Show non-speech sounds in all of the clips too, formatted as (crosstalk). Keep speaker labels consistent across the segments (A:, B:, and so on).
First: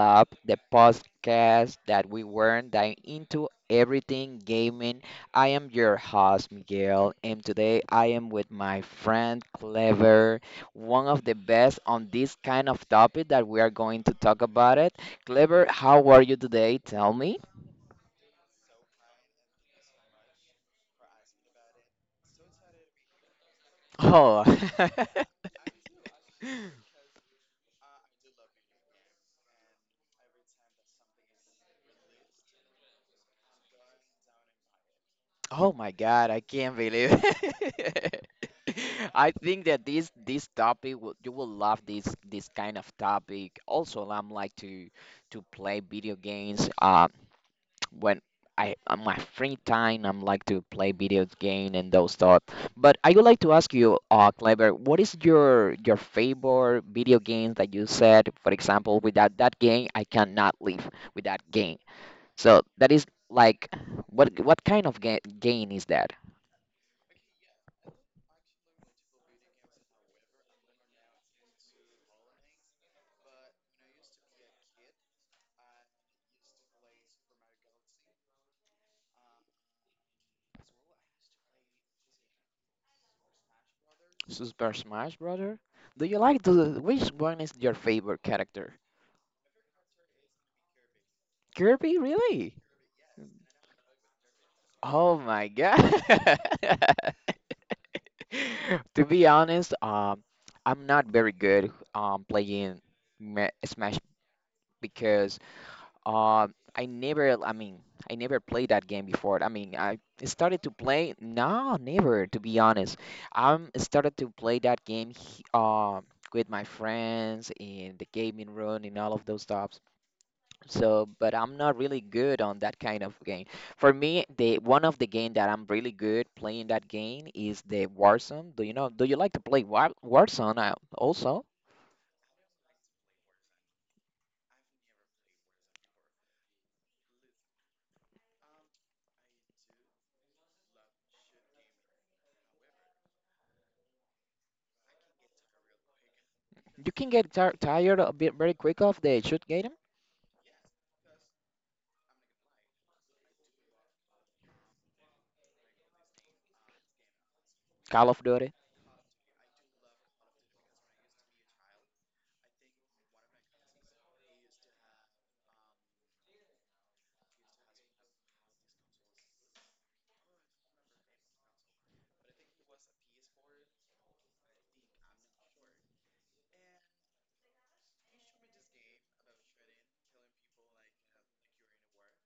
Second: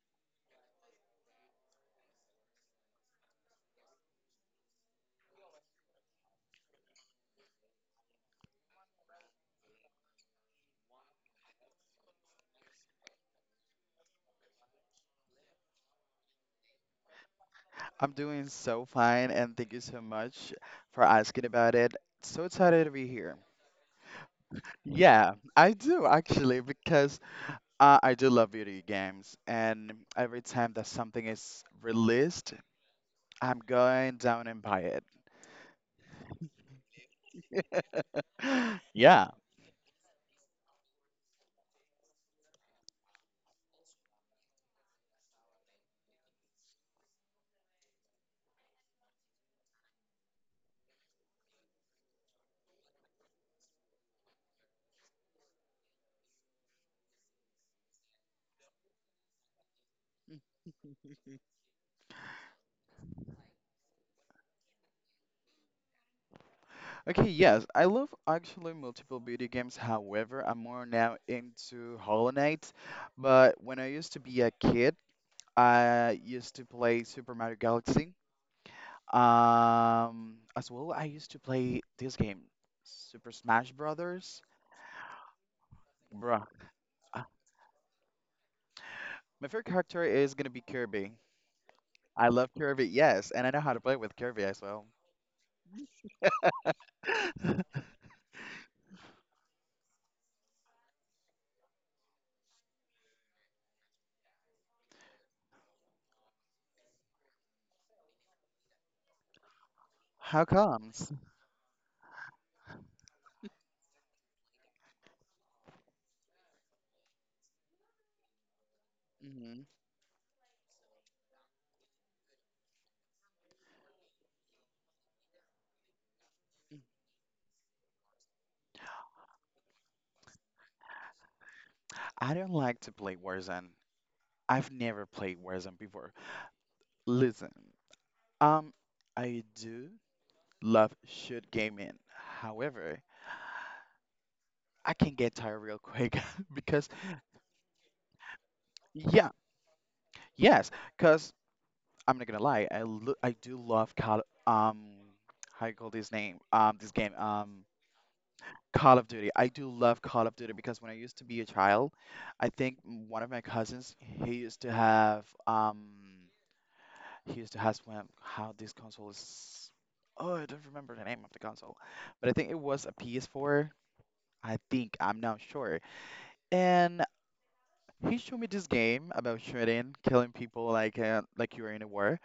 A: Up, the podcast that we weren't diving into everything gaming. I am your host, Miguel, and today I am with my friend Clever, one of the best on this kind of topic that we are going to talk about it. Clever, how are you today? Tell me.
B: I'm doing so fine, and thank you so much for asking about it. So excited to be here.
A: Oh.
B: Yeah,
A: (laughs)
B: I do actually, because I do love video games, and every time that something is released, I'm going down and buy it.
A: Oh my God, I can't believe it!
B: (gasps)
A: (laughs) I
B: Yeah.
A: think that this topic will, you will love this kind of topic. Also, I'm like to play video games. When I on my free time, I'm like to play video game and those stuff. But I would like to ask you, Clever, what is your favorite video game that you said? For example, without that game, I cannot live. Without game, so that is like what kind of ga game is that?
B: Okay, yes, I love actually multiple video games. However, I'm more now into Hollow Knight, but when I used to be a kid, I used to play Super Mario Galaxy. As well, I used to play this game, Super Smash Brothers.
A: Super Smash Brother? Do you like
B: Bruh,
A: the which
B: uh,
A: one is your favorite character?
B: my favorite character is gonna be Kirby.
A: Kirby,
B: I love
A: really?
B: Kirby, yes, and I know how to play with Kirby as well.
A: Oh my God. (laughs) To be honest, I'm not very good playing Smash because um I never I mean I never played that game before. I mean I
B: How
A: started to
B: comes?
A: play no never to be honest. I'm started to play that game um with my friends in the gaming room and all
B: (laughs)
A: of those
B: hmm
A: stuff. So, but I'm not really good on that kind of game. For me, the one of the game that I'm really good playing that game is the Warzone. Do you know? Do you like to play Warzone? Also,
B: I don't like to play Warzone. I've never played Warzone before. Listen, um, I do love shoot gaming. However, I can get tired real quick (laughs) because
A: you can get tar tired a bit very quick of the
B: yeah,
A: shoot game,
B: yes, because I'm not gonna lie. I do love Call how you call this name this game
A: Call of Duty.
B: Call of Duty. I do love Call of Duty because when I used to be a child, I think one of my cousins he used to have one how this console is oh, I don't remember the name of the console, but I think it was a PS4. I think I'm not sure. And he showed me this game about shooting, killing people like you were in a war,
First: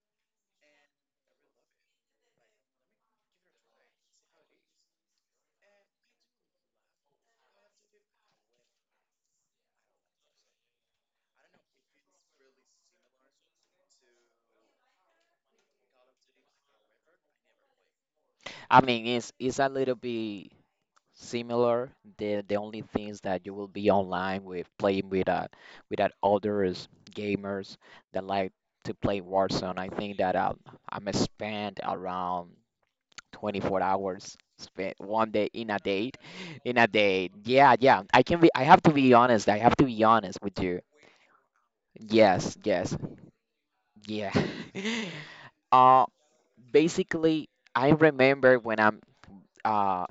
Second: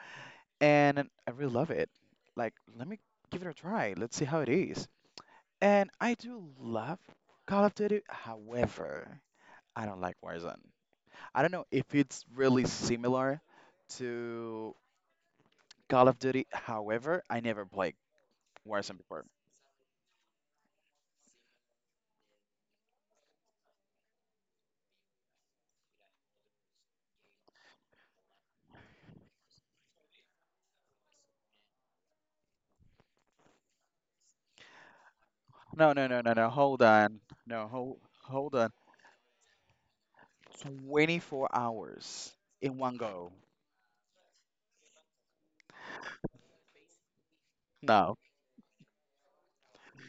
B: and I really love it. Like, let me give it a try. Let's see how it is. And I do love Call of Duty. However, I don't like Warzone. I don't know if it's really similar to Call of Duty. However, I never played
A: I
B: Warzone
A: mean,
B: before.
A: it's a little bit similar. The only things that you will be online with playing with that others gamers that like to play Warzone. I think that I'm spent around 24 hours spent 1 day in a
B: No, no,
A: date
B: no, no, no. Hold on. No,
A: yeah, yeah. I can be,
B: hold
A: I
B: on.
A: have to be honest, I have to be honest with you.
B: 24 hours
A: Yes,
B: in
A: yes,
B: one go.
A: yeah. (laughs) uh Basically I
B: No.
A: remember when I'm uh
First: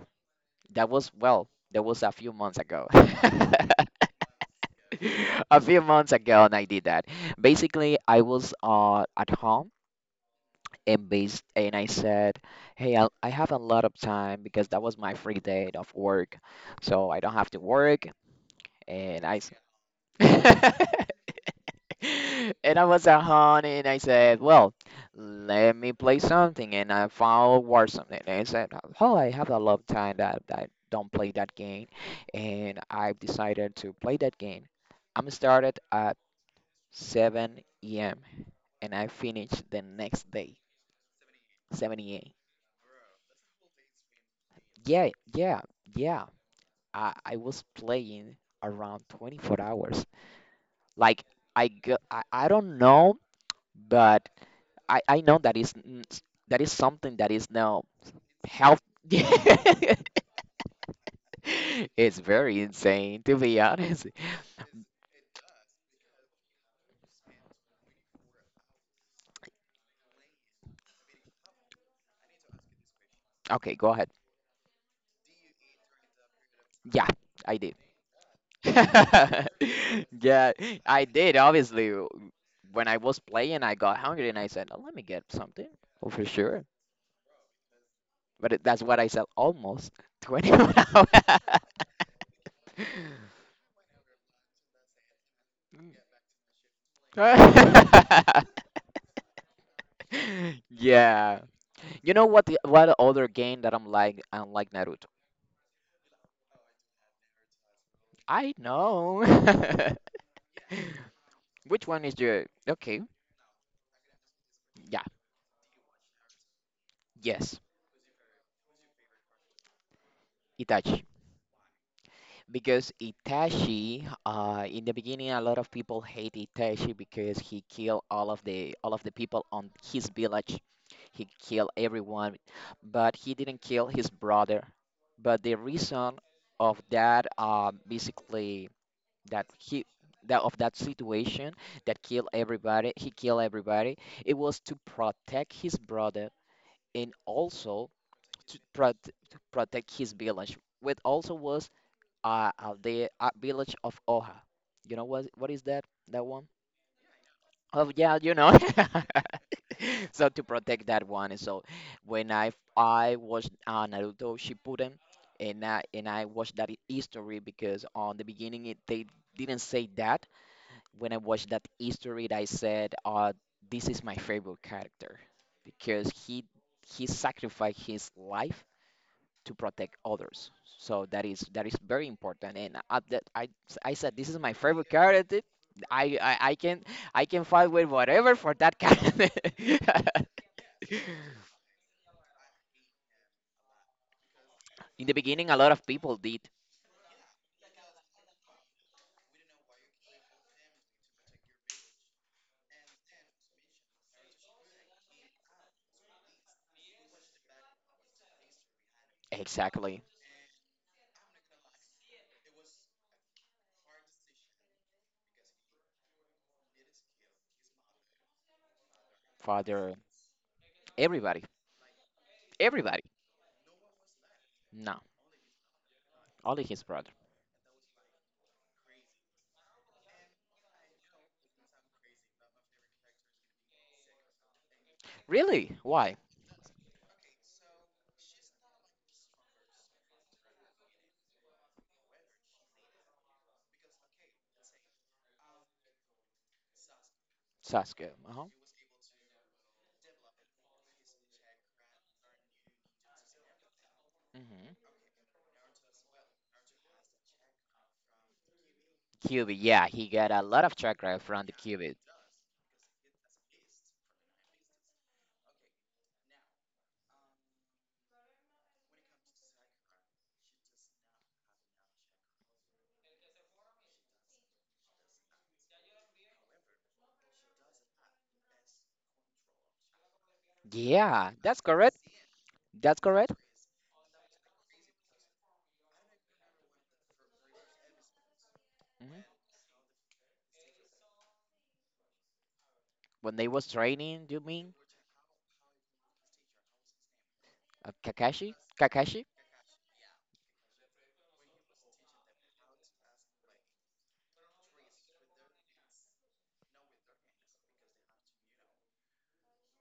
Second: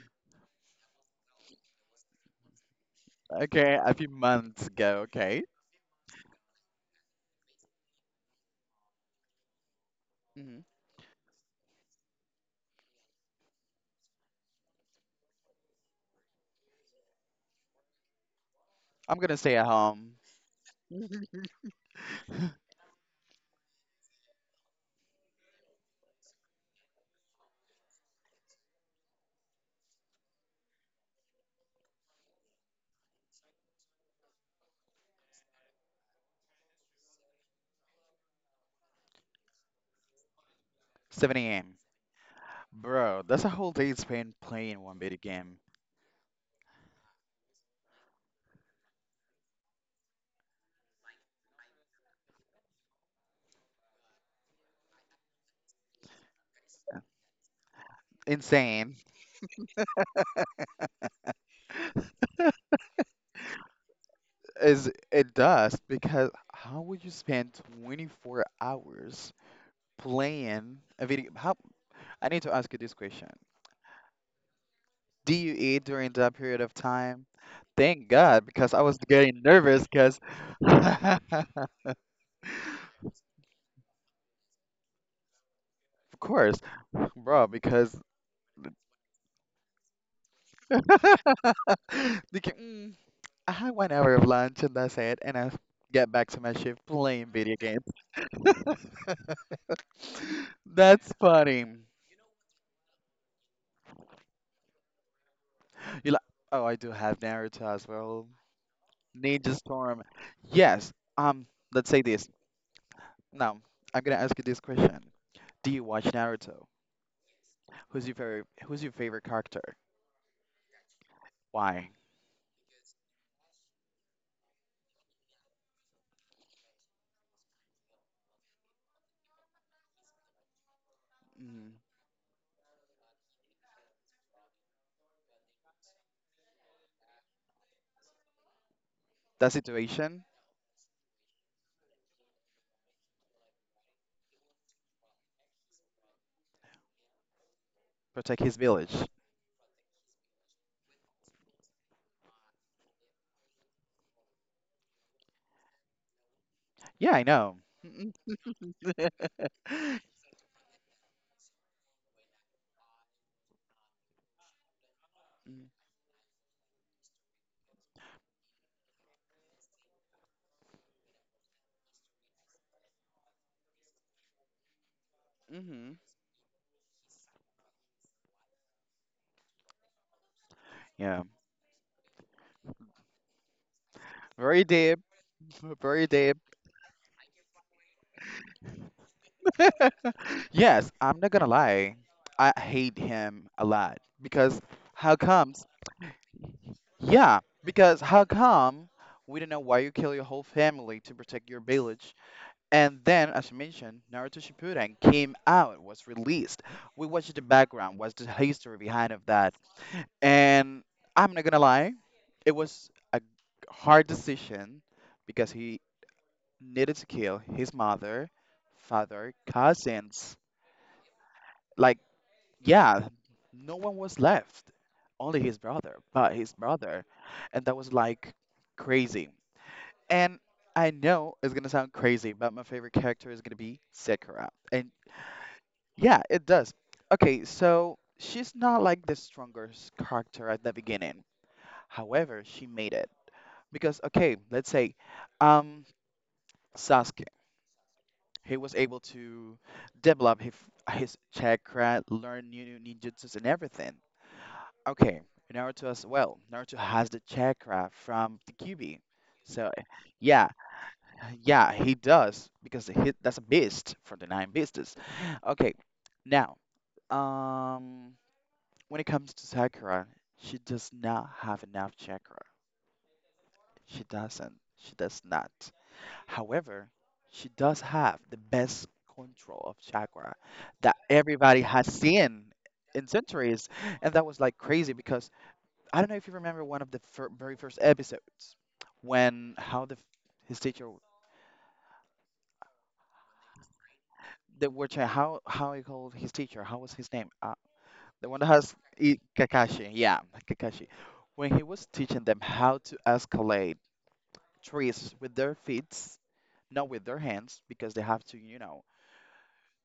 A: that was, well, that was a few months ago. (laughs) (laughs)
B: Okay, a few months ago. Okay.
A: A few months ago, and I did that. Basically I was at home
B: hmm
A: based, and I said, "Hey, I have a lot of time because that was my free day of work, so I don't have to work."
B: I'm
A: And
B: gonna
A: I s-
B: stay at home.
A: (laughs)
B: (laughs)
A: and I was at home and I said, "Well, let me play something." And I found War something. And I said, "Oh, I have a lot of time that I don't play that game," and I've decided to play that game. I'm started at 7 a.m. and I finished the next day
B: 7 a.m.
A: 7 a.m.
B: Bro, that's a whole day spent playing one
A: Yeah,
B: video game.
A: yeah, yeah. I was playing around 24 hours. Like I go, I don't know, but I know that is that is something that is now health.
B: Insane.
A: (laughs) It's very insane to be honest.
B: Is it does because how would you spend 24 hours playing a video? How, I need to ask you this question.
A: Okay, go ahead.
B: Do you eat during that period of
A: Yeah,
B: time?
A: I did.
B: Thank God, because I was getting
A: (laughs)
B: nervous because
A: Yeah,
B: (laughs)
A: I did.
B: of
A: Obviously, when I was playing, I got hungry and I said, "Oh, let me get something." Oh, for
B: course,
A: sure.
B: bro, because
A: But that's what I sell almost (laughs) 20 one
B: (laughs)
A: hour. (laughs)
B: because, I had 1 hour of lunch and that's it, and I get back to my shift playing video games. That's
A: Yeah.
B: funny.
A: You know what the what other game that I'm like? Naruto.
B: You like? Oh, I do have Naruto as well.
A: I know.
B: Ninja
A: (laughs)
B: Storm. Yes.
A: Which
B: Let's say
A: one is
B: this.
A: your, okay?
B: Now, I'm gonna ask you this question.
A: Yeah,
B: Do you watch Naruto?
A: yes,
B: Who's your favorite? Who's your favorite character?
A: Itachi.
B: Why?
A: Because Itachi, in the beginning, a lot of people hate Itachi because he killed all of the people on his village. He
B: Mm
A: killed everyone, but he didn't kill his brother. But the reason of that, basically,
B: That
A: that he
B: situation?
A: that of that situation that killed everybody, he killed everybody. It was to protect his brother and also
B: Protect his
A: to,
B: village.
A: prot to protect his village, which also was the village of Oha. You know what is that? That one?
B: Yeah, I know.
A: Oh yeah,
B: Mm-mm.
A: you know. (laughs) So to protect that one, so when I watched Naruto Shippuden, and I watched that history because on the beginning it, they didn't say that. When I watched that history, I said, this is my favorite character
B: Mm-hmm.
A: because he sacrificed his life to protect others. So
B: Yeah.
A: that is very important." And at that, I said this is my
B: Very
A: favorite
B: deep.
A: character.
B: (laughs) Very
A: I,
B: deep.
A: I I can I can fight with whatever for that character.
B: Yes, I'm not gonna
A: (laughs)
B: lie. I hate him a lot because
A: In the
B: how
A: beginning,
B: come?
A: a lot of people did
B: Yeah, because how come we don't know why you kill your whole family to protect your village? And then, as you mentioned, Naruto Shippuden came out, was released. We watched the background, what's the history behind of that?
A: exactly.
B: And I'm not gonna lie, it was a hard decision because he needed to kill his mother, father,
A: Father,
B: cousins.
A: everybody,
B: Like,
A: everybody.
B: yeah, no one was left,
A: No,
B: only his brother, but his
A: only his
B: brother,
A: brother.
B: and that was like crazy. And I know it's gonna sound crazy, but my favorite character is gonna be Sakura. And
A: Really? Why?
B: yeah, it does. Okay, so she's not like the strongest character at the beginning. However, she made it. Because okay, let's say um Sasuke,
A: Sasuke. Uh-huh.
B: he was able to develop his chakra, learn new ninjutsus and everything.
A: Hmm.
B: Okay, Naruto as well. Naruto has the chakra from the Kyuubi.
A: Kyuubi,
B: So
A: yeah, he got a
B: yeah,
A: lot of chakra from the
B: yeah, he
A: Kyuubi.
B: does because he, that's a beast from the Nine Beasts. Okay, now, um, when it comes to Sakura, she does not have enough chakra. She doesn't. She does not. However, she does have the best control of chakra that
A: Yeah,
B: everybody
A: that's
B: has
A: correct.
B: seen
A: That's
B: in
A: correct.
B: centuries, and that was like crazy because I don't know if you remember one of the fir very first episodes
A: Mhm.
B: when how the his teacher
A: When they was training, you
B: the
A: mean?
B: which how he called his teacher. How was his name? The one that
A: Kakashi?
B: has
A: Kakashi?
B: Kakashi. Yeah, Kakashi. When he was teaching them how to escalate trees with their feet, not with their hands, because they have to, you know,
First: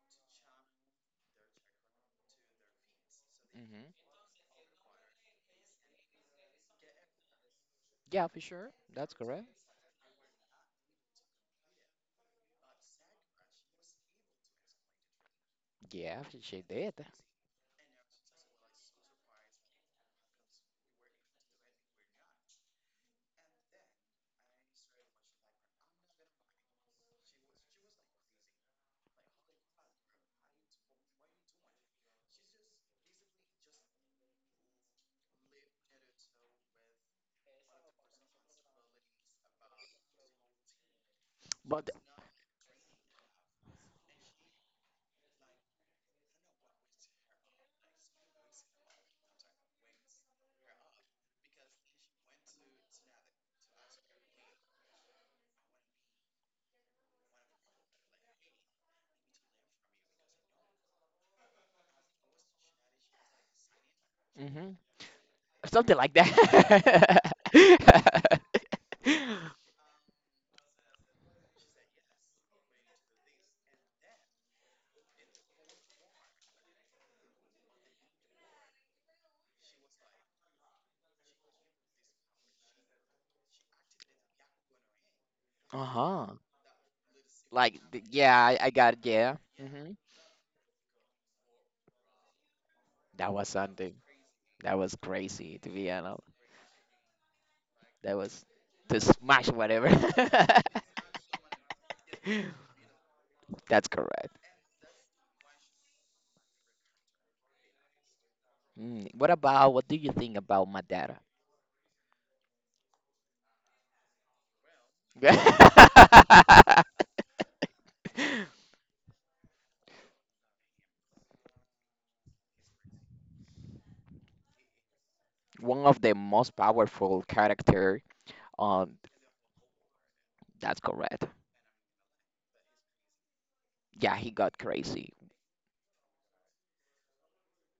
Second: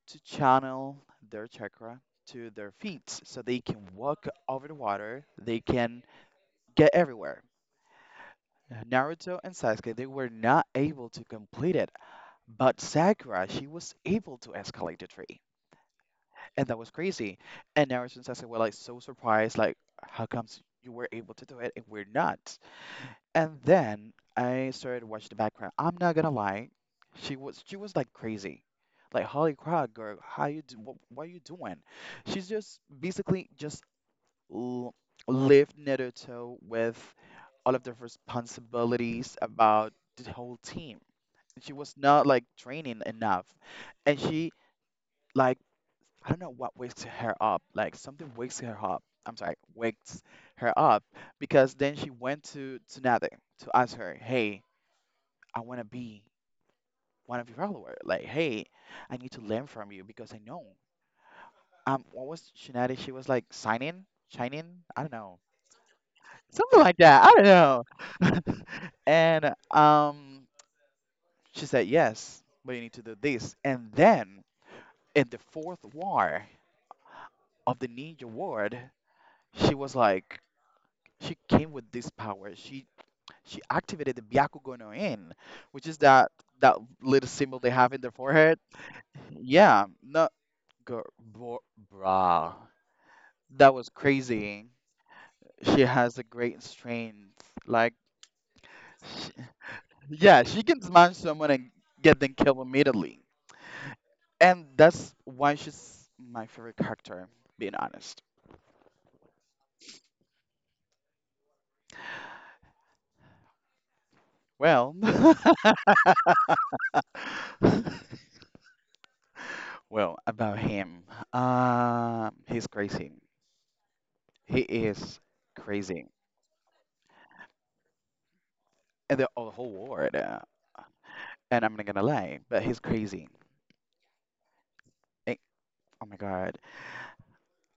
B: to channel their chakra to their feet so they can
A: Hmm.
B: walk over the water. They can get everywhere.
A: Yeah, for sure. That's
B: Naruto
A: correct.
B: and Sasuke, they were not able to complete it, but Sakura, she was able to escalate the tree,
A: Yeah, she
B: and that was
A: did.
B: crazy. And ever since I said, well, like so surprised, like how comes you were able to do it and we're not? And then I started watching the background. I'm not gonna lie, she was like crazy, like holy crap, girl, how you do? What are you doing? She's just basically just l- lived knit her toe with all of the responsibilities about the whole team. She
A: But
B: was not like training enough, and she like I don't know what wakes her up. Like something wakes her up. I'm sorry, wakes her up because then she went to Nade to ask her, "Hey, I want to be one of your followers. Like, hey, I need to learn from you because I know." What was Shinade? She was like signing,
A: hmm,
B: shining. I don't know,
A: something like
B: something
A: that.
B: like that. I don't know.
A: (laughs)
B: (laughs) And she said, "Yes, but you need to do this." And then in the fourth war of the Ninja Ward, she was like, she came with this power. She activated the Byakugo no In, which is
A: Uh-huh.
B: that little symbol they have in their
A: Yeah,
B: forehead.
A: I got it. Yeah.
B: Yeah,
A: Hmm.
B: not go, bro, brah.
A: That was
B: That was
A: something.
B: crazy.
A: That was crazy, to
B: She
A: be honest.
B: has a great strength. Like,
A: That was to
B: sh
A: smash whatever.
B: yeah, she
A: (laughs)
B: can smash someone and get them killed immediately.
A: That's correct.
B: And that's why she's my favorite character, being honest.
A: Mm. What what do you think about Madara?
B: Well,
A: (laughs)
B: (laughs) well, about him. He's crazy. He is
A: One of
B: crazy.
A: the most powerful character. Um,
B: And the, oh, the whole ward.
A: that's correct.
B: And I'm not gonna lie, but he's crazy.
A: Yeah, he got crazy.
B: Eh, oh my God,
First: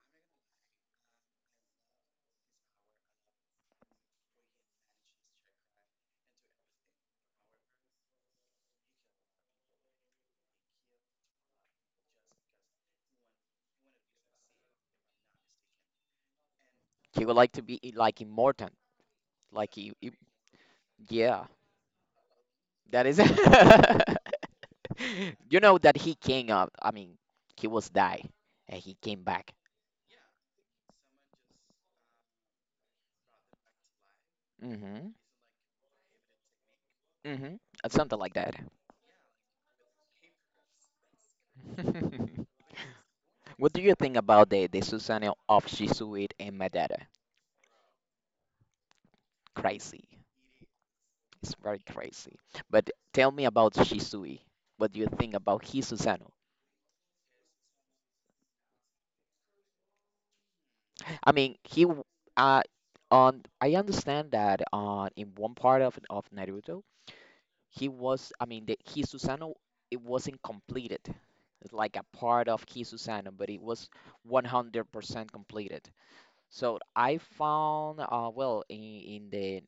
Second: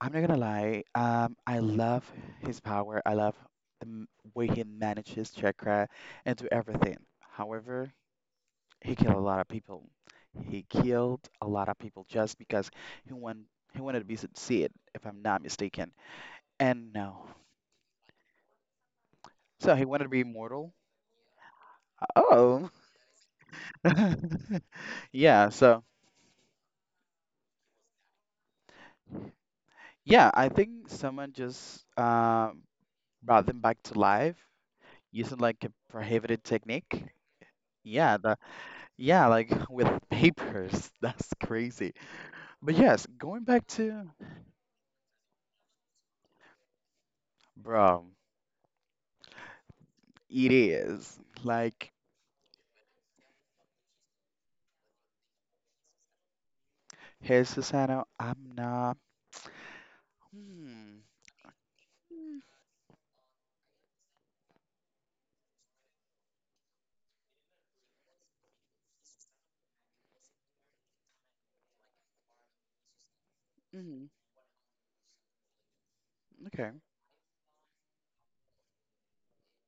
B: I'm not gonna lie. I love his power. I love the way he manages chakra and do everything. However, he killed a lot of people. He killed a lot of people just because he want he wanted to be succeed, if I'm not mistaken. And
A: He
B: no,
A: would like to be like immortal. Like
B: so he
A: he,
B: wanted to
A: he-
B: be immortal.
A: yeah,
B: Oh,
A: that is. (laughs)
B: (laughs) yeah.
A: You know
B: So
A: that he came up. I mean, he was die, and he came back.
B: yeah, I think someone just brought them back to life
A: Mm-hmm.
B: using like a prohibited technique.
A: Mm-hmm.
B: Yeah,
A: Something like
B: the
A: that.
B: yeah, like (laughs) with papers. (laughs) That's crazy.
A: (laughs)
B: But yes, going back
A: What do you
B: to
A: think about the Susanoo of Shisui and Madara?
B: bro,
A: Crazy.
B: it is
A: It's very
B: like
A: crazy. But tell me about Shisui. What do you think about his Susanoo?
B: hey Susano, I'm not. Hmm.
A: I mean, he w- uh on I understand that on in one part of Naruto, he was, I mean, the his Susanoo it wasn't completed. It's like a part of his Susanoo, but it was
B: Mm-hmm.
A: 100% completed.
B: Okay.
A: So I found well in the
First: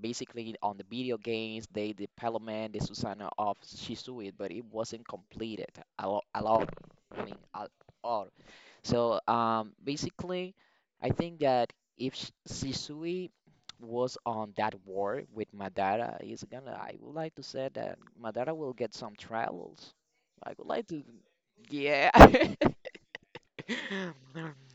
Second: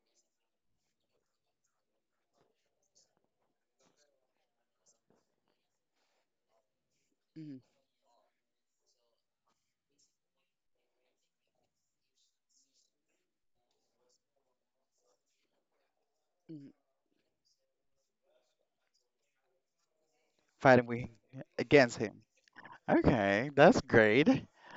A: basically on the video games they development the Susanoo of Shisui, but it wasn't completed a lot, a lot. I mean
B: Mm-hmm.
A: a lot. So basically, I think that if Shisui was on that war with Madara, he's
B: hmm
A: gonna. I would like to say that Madara will get some trials. I would
B: Fighting
A: like to.
B: with against
A: Yeah.
B: him. Okay, that's great.
A: (laughs)
B: This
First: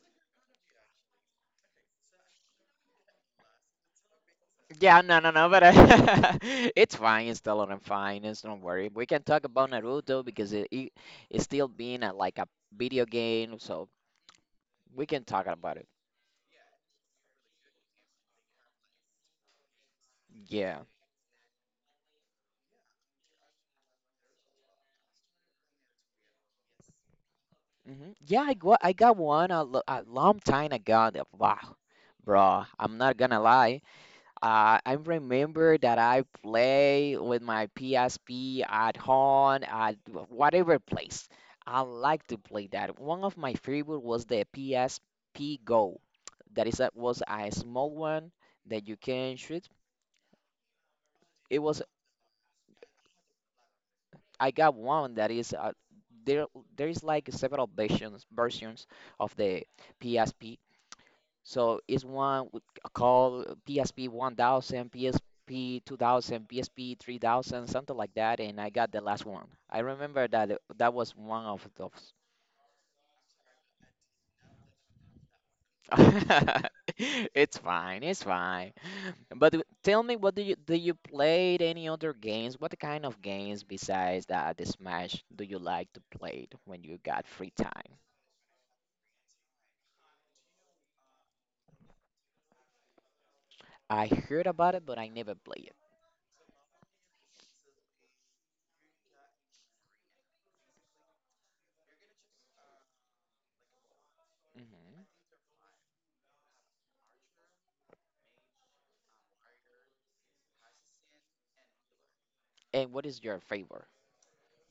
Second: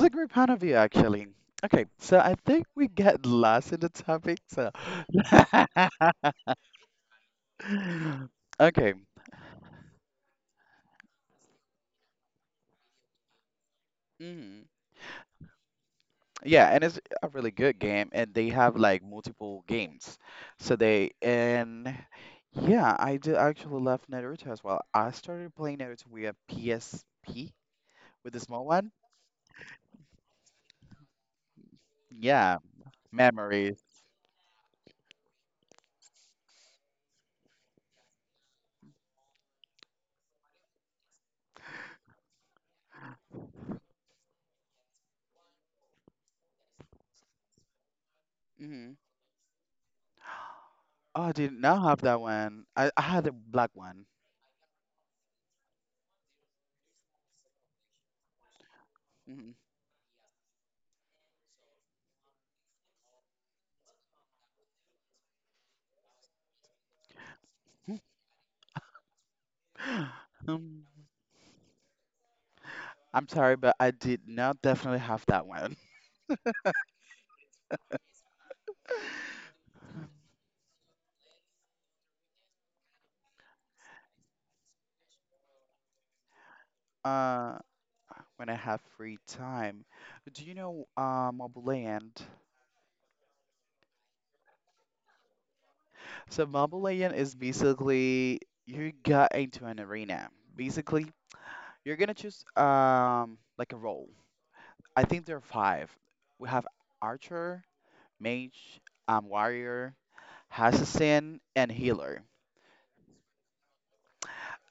B: is a great point of view, actually. Okay, so I think we get (laughs) lost in the topic. So,
A: Yeah, no, no, no, but (laughs) it's fine. It's still on
B: (laughs)
A: fine. It's don't worry.
B: okay.
A: We can talk about Naruto because it it's still being a, like a video game, so
B: Mhm.
A: we can talk about it.
B: Yeah, and it's a really good game, and they have like multiple games. So
A: Yeah.
B: they and yeah, I do actually love Naruto as well. I started playing Naruto with a PSP
A: Hmm.
B: with the
A: Yeah,
B: small one.
A: I got one a, a long time ago. Wow,
B: Yeah,
A: bro, I'm not gonna
B: memories.
A: lie. I remember that I play with my PSP at home at whatever place. I like to play that. One of my favorite was the PSP Go. That is that was a small one that
B: Hmm
A: you can shoot.
B: Oh, I did
A: It was
B: not have that one. I had a black one.
A: I got one that is there. There is like several versions of
B: Hmm
A: the PSP. So it's one called PSP 1000, PSP 2000, PSP 3000, something like that. And I got the last one. I
B: (gasps)
A: remember that
B: Um,
A: that was one of those.
B: I'm sorry, but I did not definitely have that one. (laughs)
A: (laughs) It's fine, it's fine. But tell me, what do you played any other games? What kind of games besides that the Smash do you like to play when you got free
B: Uh,
A: time?
B: when I have free time, do you know Mobile Legend?
A: I heard about it, but I never play it.
B: So Mobile Legend is basically you got into an arena. Basically, you're gonna choose like a role.
A: Hmm.
B: I think there are five. We have archer, mage, warrior, assassin, and healer.
A: And what is your favorite?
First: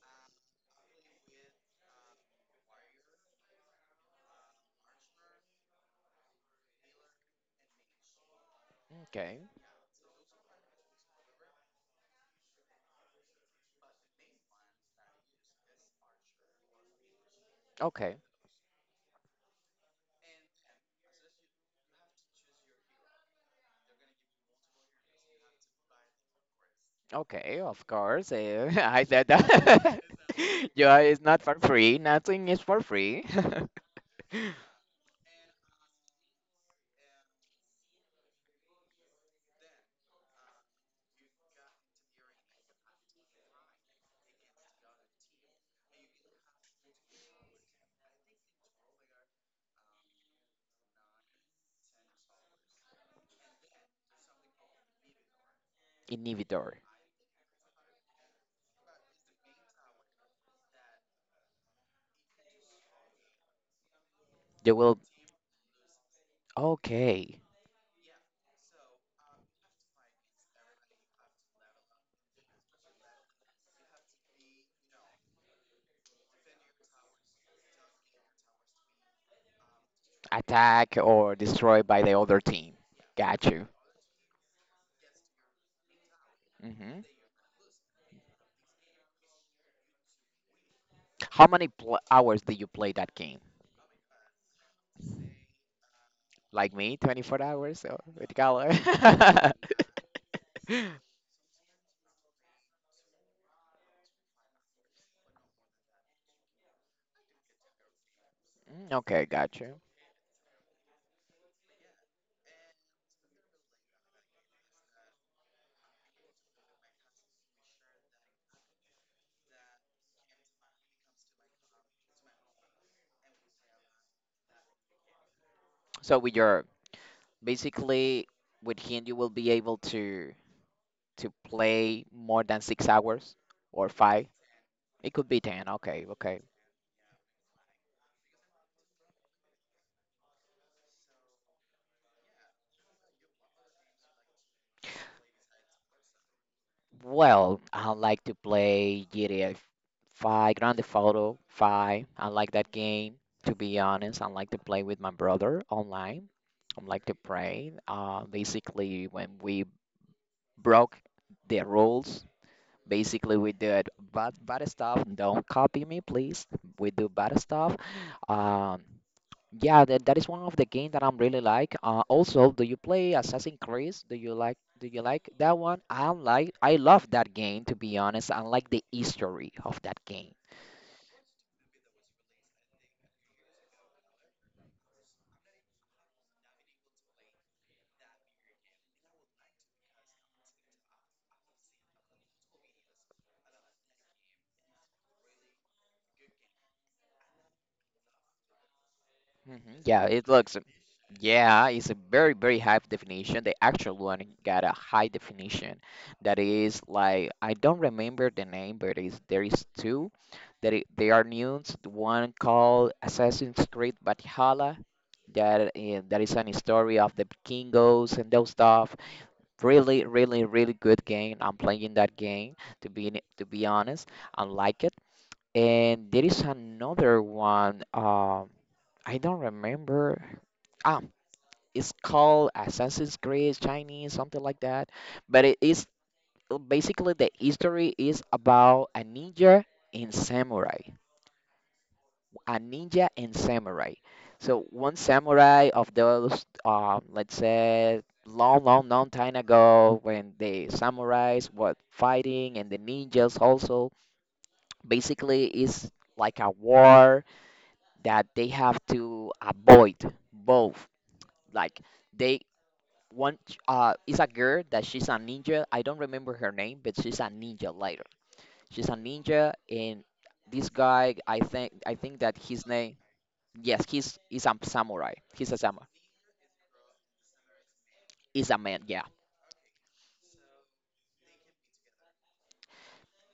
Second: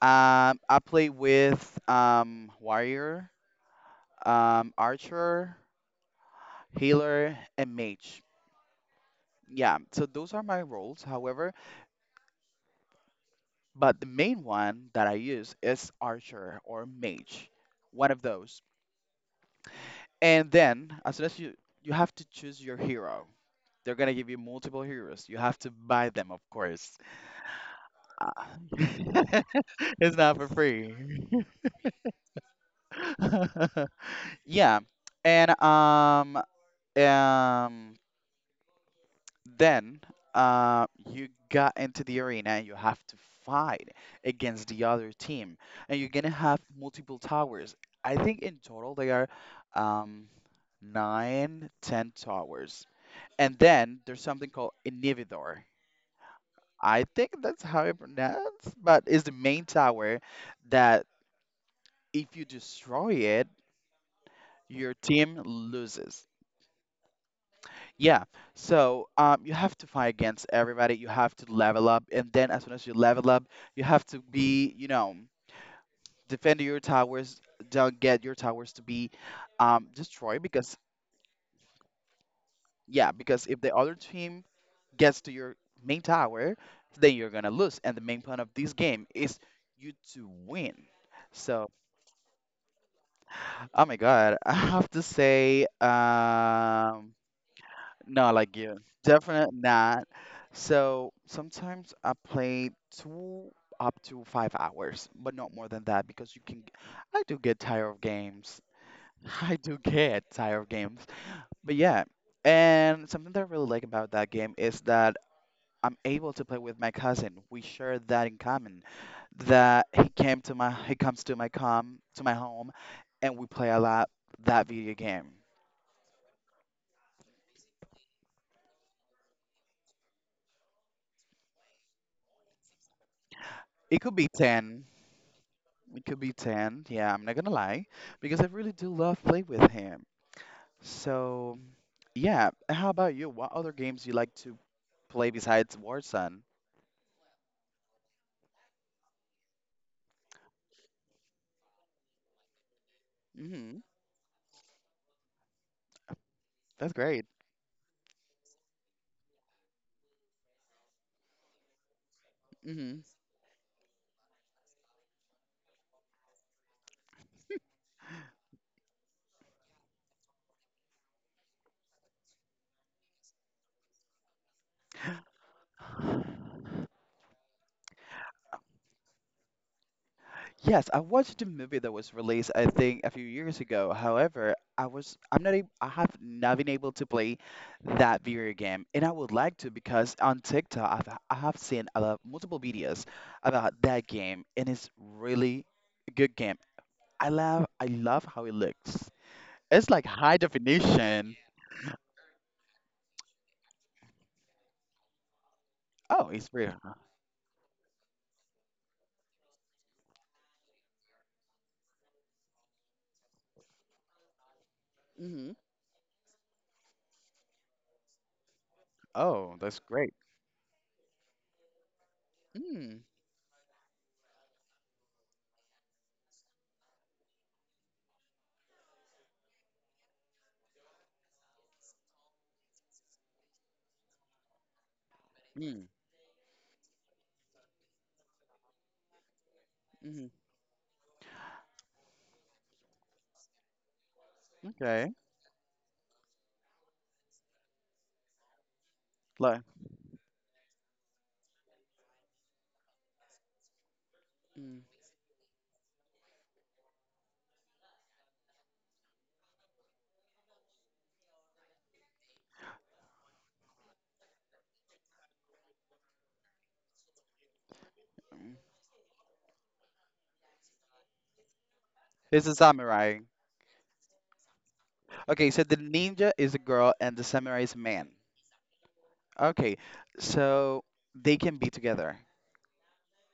B: I play with warrior, archer, healer, and mage.
A: Okay,
B: Yeah, so those are my roles. However, but the main one that I use is archer or mage, one
A: okay.
B: of those. And then, as soon as you have to choose your hero, they're gonna give you multiple heroes. You have to buy them, of course.
A: Okay, of course.
B: Uh,
A: Eh, (laughs) I said
B: (laughs)
A: that. (laughs)
B: it's not for free.
A: Yeah, it's not for free. Nothing is for free.
B: (laughs) Yeah, and um then you got into the arena and you have to fight against the other team, and you're gonna have multiple towers. I think in total they are um 9, 10 towers. And then there's something called Inhibidor.
A: (laughs) Inhibitor.
B: I think that's how it pronounced, but it's the main tower that if you destroy it,
A: They
B: your
A: will,
B: team loses.
A: okay,
B: Yeah, so you have to fight against everybody. You have to level up, and then as soon as you level up, you have to be, you know, defend your towers. Don't get your towers to be destroyed because
A: attack or destroy by the other team.
B: yeah,
A: Got
B: because if
A: you.
B: the other team gets to your main tower,
A: Hmm.
B: then you're gonna lose. And the main point of this game is you to win.
A: How many
B: So,
A: pl hours do you play that game?
B: oh my God, (laughs) I have to say,
A: Like me, 24 hours or
B: no,
A: with
B: like
A: color?
B: you, definitely not.
A: (laughs)
B: So sometimes I play two up to 5 hours, but not more than that because you can. I do get tired of games.
A: Mm, okay,
B: (laughs) I
A: got
B: do
A: you.
B: get tired of games. But yeah, and something that I really like about that game is that I'm able to play with my cousin. We share that in common. That he comes to my home and we play a lot that video game.
A: So with your basically with him, you will be able to play more than 6 hours or
B: It could be
A: five.
B: 10.
A: It could be 10.
B: It
A: Okay,
B: could be
A: okay.
B: 10. Yeah, I'm not gonna lie because I really do love play with him. So, yeah, how about you? What other games do you like to play besides Warzone?
A: Well, I like to play GTA 5, Grand Theft Auto 5. I like that game, to be
B: Mhm.
A: honest. I like to play with my brother online. I
B: That's
A: like to
B: great.
A: play. Basically, when we broke the rules,
B: Mhm.
A: basically we did bad, bad stuff. Don't copy me, please. We do bad stuff. Um, Yeah, that is one of the game that I'm really like. Also, do you play Assassin's Creed? Do you like that one? I love that game to be honest. I like the history of that game.
B: Yes, I watched a movie that was released, I think, a few years ago. However, I have not been able to play that video game, and I would like to because on TikTok I have seen about multiple videos about that game, and it's really a good game. I love how it looks.
A: Hmm.
B: It's
A: Yeah,
B: like
A: it
B: high
A: looks,
B: definition.
A: yeah, it's a very high definition. The actual one got a high definition
B: Oh,
A: that
B: it's pretty.
A: is like I don't remember the name, but is there is two that they are new. One called Assassin's Creed Valhalla,
B: Mm-hmm.
A: that and that is an story of the Vikingos and those stuff.
B: Oh, that's
A: Really,
B: great.
A: really, really good game. I'm playing that game to
B: Mm,
A: be to be honest. I like it. And there is another one. I don't remember. Ah, it's called Assassin's Creed Chinese, something like that. But it is
B: mm,
A: basically the history is about a ninja and
B: mm-hmm.
A: samurai, a ninja and samurai. So one
B: Okay.
A: samurai of those, let's say, long, long, long time
B: Like,
A: ago, when the samurais were fighting and the ninjas also,
B: mm.
A: basically is like a war that they have to avoid both. Like they one is a girl that she's a ninja. I don't remember her name, but she's a ninja later.
B: Mm.
A: She's a ninja and this guy I think that
B: It's a
A: his name.
B: samurai.
A: Yes, he's a samurai. He's
B: Okay,
A: a
B: so the
A: samurai.
B: ninja is a girl and the samurai is a man.
A: He's a man. Yeah.
B: Okay, so they can be together.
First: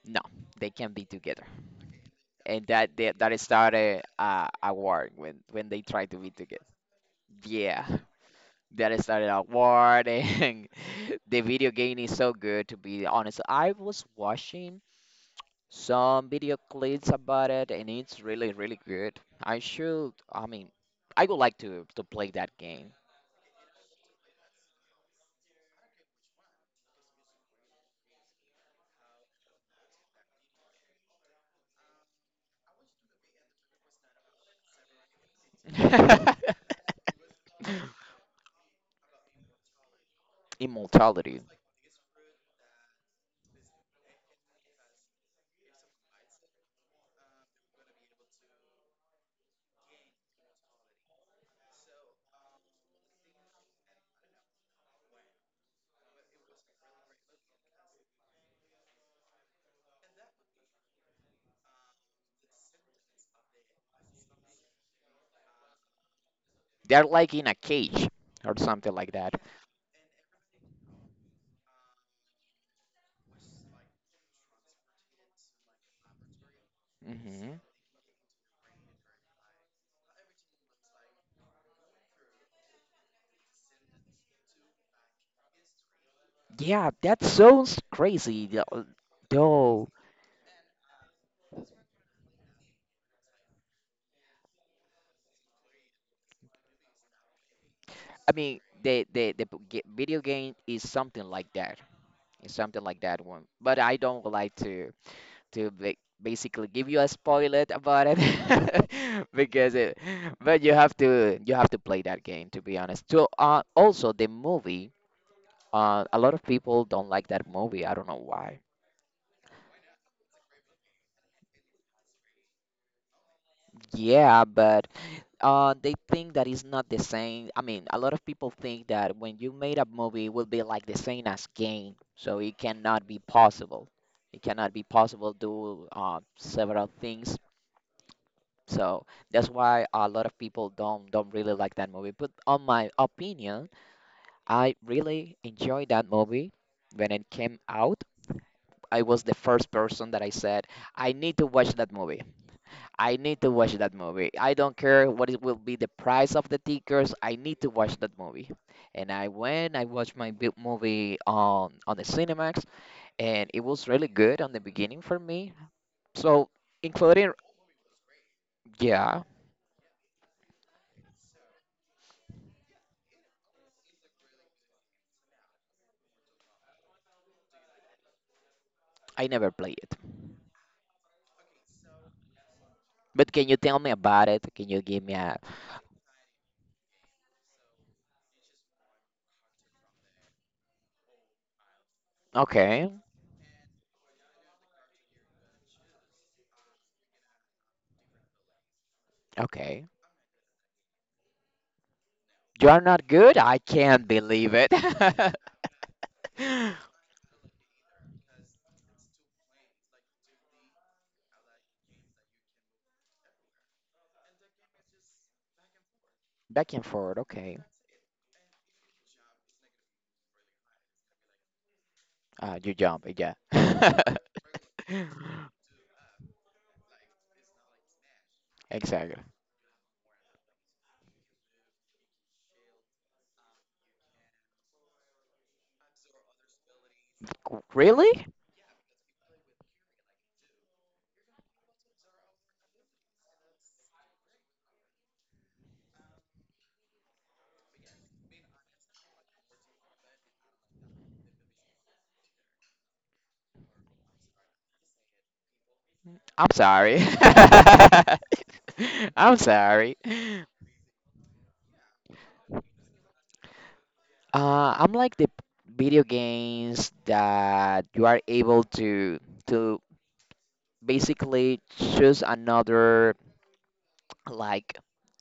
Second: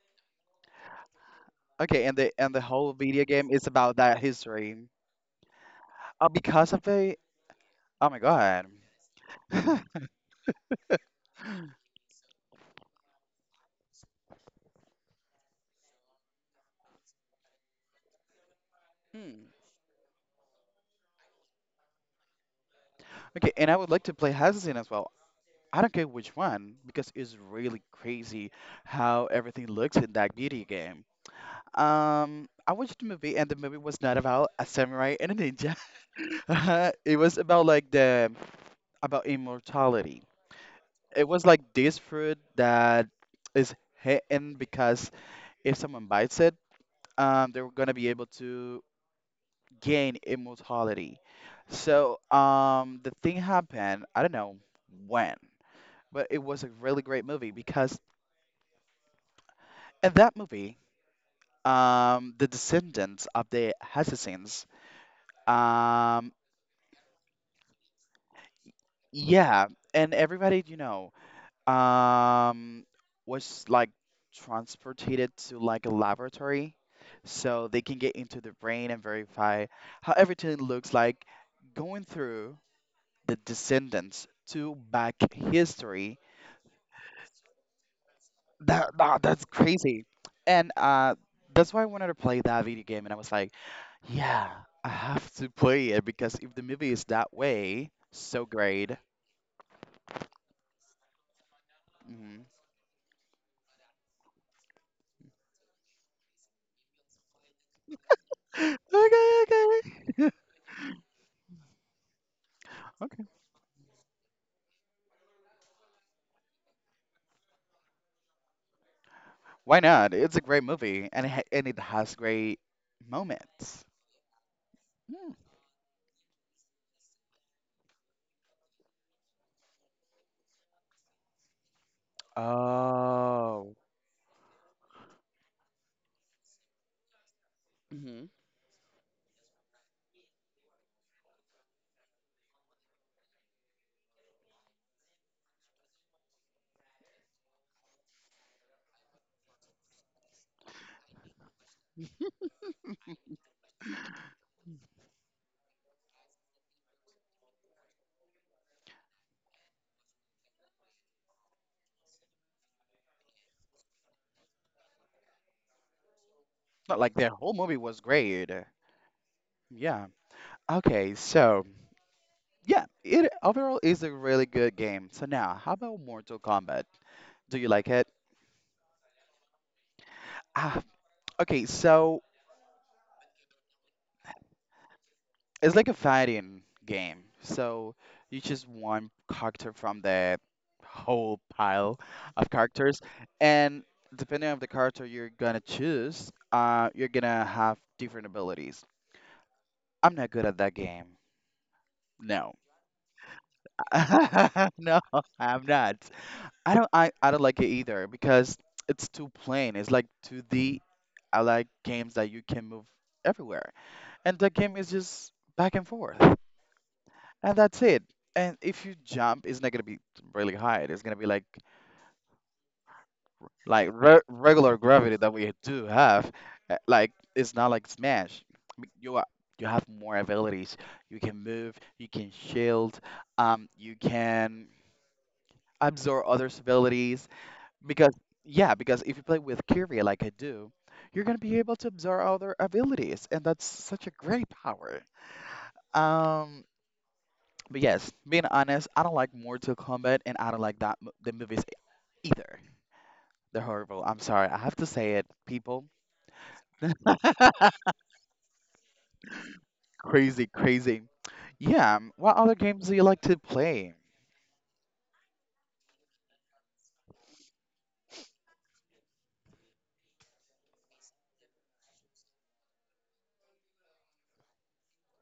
A: No, they can't be together.
B: Okay, and the
A: And
B: whole
A: that that,
B: video
A: that
B: game is about
A: started
B: that
A: a
B: history.
A: war when they tried to be together.
B: Because of it,
A: Yeah.
B: oh my God.
A: That started a war and (laughs) the video game is so good to be honest. I was watching some video clips about it and it's really really good.
B: Hmm.
A: I mean, I would like to play that game.
B: Okay, and I would like to play Assassin as well. I don't care which one because it's really crazy how everything looks in that video game. I watched the movie and the movie was not about a samurai and a ninja. (laughs)
A: (laughs)
B: It was about like the about immortality. It
A: Immortality.
B: was like this fruit that is hidden because if someone bites it, they're gonna be able to gain immortality. So the thing happened. I don't know when, but it was a really great movie because in that movie, the descendants of the assassins, um,
A: They're like in a cage or something like that.
B: yeah, and everybody um was like transported to like a laboratory
A: hmm.
B: so they can get into the brain and verify how everything looks like going through the descendants to back history.
A: Yeah, that sounds crazy.
B: That's
A: Though,
B: crazy. And that's why I wanted to play that video game, and I was like, yeah, I have to play it because if the movie is that way
A: I
B: so
A: mean,
B: great.
A: the video game is something like that.
B: Mhm.
A: It's something like that one. But I don't like to basically give you a spoiler about it.
B: (laughs)
A: (laughs) Because it.
B: Okay.
A: But you have to play that game to be honest.
B: Okay.
A: So, also the movie. A lot of people don't like that movie. I don't know why.
B: Why not? It's a great movie, and it has great moments.
A: Yeah, but
B: Mm.
A: they think that it's not the same. I mean, a lot of people think that when you made a movie, it will be like the same as game, so it cannot be
B: Oh.
A: possible. It cannot be possible do several things.
B: Hmm.
A: So that's why a lot of people don't really like that movie. But on my opinion, I really enjoyed that movie when it came out. I was the first person that I said I need to watch that movie. I need to watch that movie. I don't care what it will be the price of the tickets. I need to watch that movie. And I went, I watched my big movie on the Cinemax, and it was really good on the beginning for me. So,
B: Not like the
A: including,
B: whole movie was great.
A: yeah,
B: Yeah. Okay, so yeah, it overall is a really good game. So now, how about Mortal Kombat? Do you like it?
A: I never play it.
B: Ah, okay. So
A: But can you tell me about it? Can you give me a,
B: it's like a fighting game. So you choose one character from the whole pile of
A: okay,
B: characters, and depending on the character you're gonna choose, you're gonna have different abilities.
A: okay.
B: I'm not good at that game. No,
A: You are not good? I can't believe it.
B: (laughs) no, I'm
A: (laughs)
B: not. I don't. I don't like it either because it's too plain. It's like 2D. I like games that you can move everywhere, and that game is just back and forth.
A: Back and forward,
B: And
A: okay.
B: that's it. And if you jump, it's not gonna be really high. It's gonna be
A: You jump, yeah.
B: like
A: (laughs)
B: re regular gravity that we do have. Like it's not like Smash. I mean,
A: Exactly.
B: you have more abilities. You can move. You can shield. You can absorb others' abilities
A: Really?
B: because yeah, because if you play with Kyrie like I do, you're gonna be able to absorb other abilities, and that's such a great power. Um, But yes, being honest, I don't like Mortal Kombat and I don't like the movies either. They're horrible. I'm sorry. I have to say it, people.
A: I'm sorry. (laughs) I'm sorry.
B: Crazy, crazy. Yeah. What other games do you like to play?
A: I'm like the video games that you are able to to basically choose another like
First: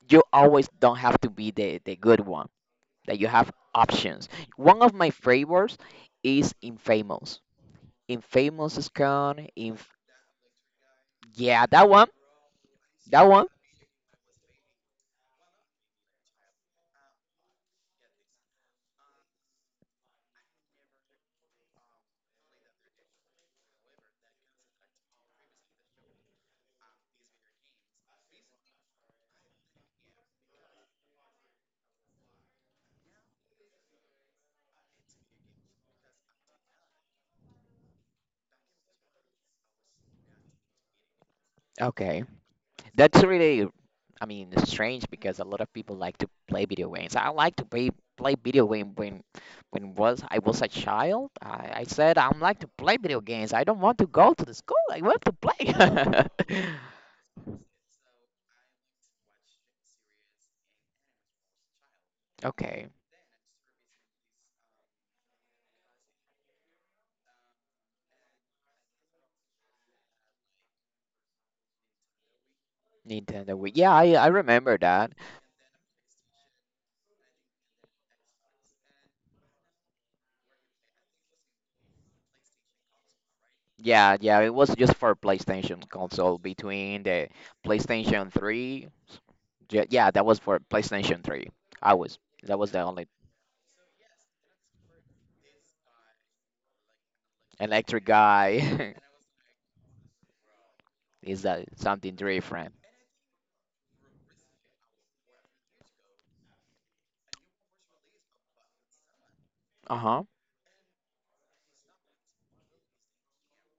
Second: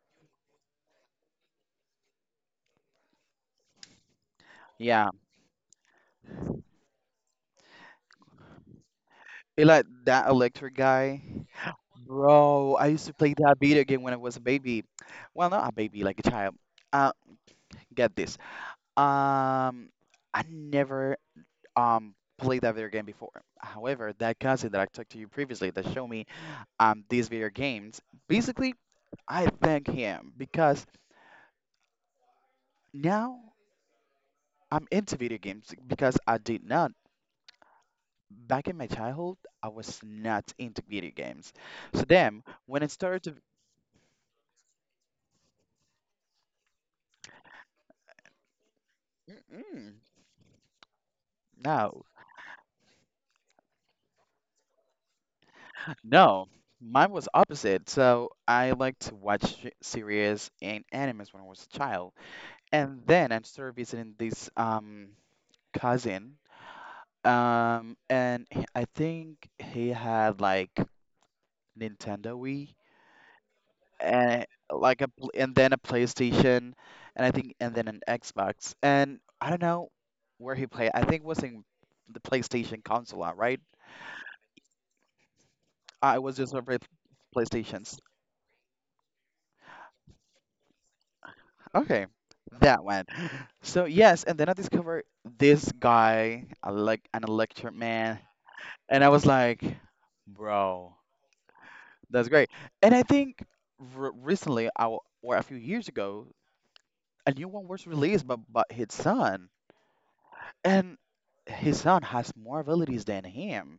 A: you always don't have to be the good one. That you have options. One of
B: Yeah.
A: my favorites is Infamous. Infamous is gone.
B: You like
A: Inf.
B: that electric guy?
A: Yeah, that one.
B: Bro, I used to
A: That
B: play
A: one.
B: that video game when I was a baby. Well, not a baby, like a child. Uh, get this. Um, I never played that video game before. However, that cousin that I talked to you previously that showed me these video games. Basically, I thank him because now I'm into video games because I did not. Back in my childhood, I was not into video games. So
A: Okay.
B: then, when it started
A: That's
B: to.
A: really, I mean, it's strange because a lot of people like to play video games. I like to play video game when
B: Mm-mm,
A: was I was a child. I
B: no,
A: said I'm like to play video games. I don't want to go to the school. I want to play.
B: (laughs) no,
A: (laughs)
B: mine was opposite. So I liked to watch series and animes when I was a child.
A: Okay,
B: And then I started visiting this cousin, and I think he had like Nintendo Wii
A: Nintendo Wii. Yeah, I
B: and
A: remember that.
B: and then a PlayStation, and I think and then an Xbox. And I don't know where he played. I think it was in the PlayStation console, right?
A: Yeah, yeah, it was just for PlayStation
B: I
A: console
B: was just over at
A: between the
B: PlayStations.
A: PlayStation 3. Yeah, yeah, that was for PlayStation 3. I
B: Okay,
A: was that was the
B: that one.
A: only
B: So yes, and then I discovered this guy, a like an electric
A: electric
B: man,
A: guy.
B: and I
A: (laughs)
B: was like, bro,
A: Is that something
B: that's great.
A: different?
B: And I think re recently, I w or a few years ago, a new one was released, but his son.
A: Uh-huh.
B: His son has more abilities than him.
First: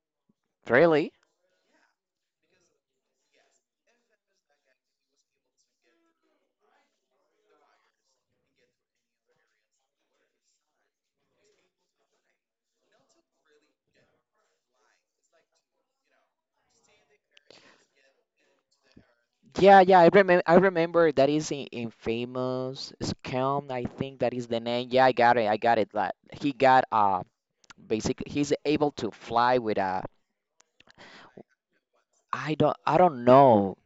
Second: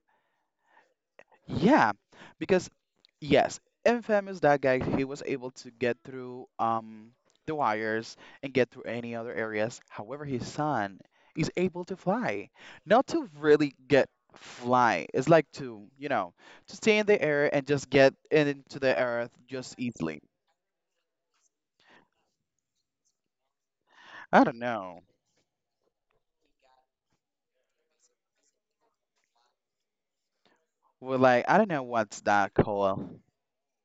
A: Really?
B: Yeah, because yes, Infamous that guy he was able to get through the wires and get through any other areas. However, his son is able to fly. Not to really get fly. It's like to stay in the air and just get into the earth just
A: Yeah, yeah. I
B: easily.
A: remember. I remember that is in famous scam. I think that
B: I
A: is the
B: don't
A: name.
B: know.
A: Yeah, I got it. I got it. Like he got basically he's able to fly with a.
B: Well, like I don't know what's that
A: I don't. I
B: called.
A: don't know.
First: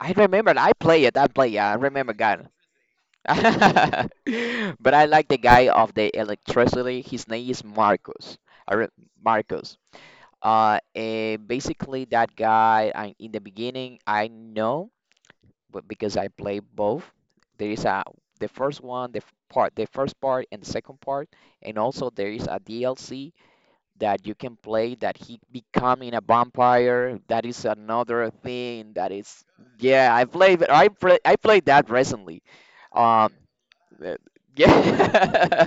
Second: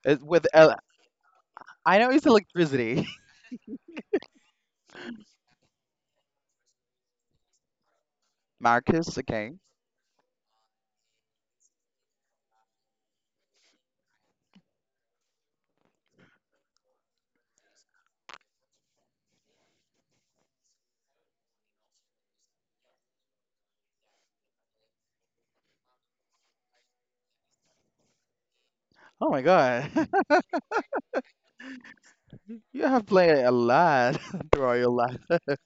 A: I
B: It's with
A: remember. I
B: el-
A: play it. I play. Yeah, I
B: I know
A: remember.
B: it's
A: Got.
B: electricity.
A: (laughs) But I like the guy of the electricity. His name is Marcus.
B: (laughs)
A: I re
B: Marcus, okay.
A: Marcus. And basically that guy. I in the beginning I know. But because I play both. There is a the first one, the part, the first part and the second part, and also there is a DLC that you can play that he becoming a vampire. That is another thing. That
B: Oh my
A: is
B: God.
A: yeah.
B: (laughs)
A: I played that recently.
B: You have
A: Um,
B: played a
A: uh,
B: lot (laughs) throughout your life.
A: yeah.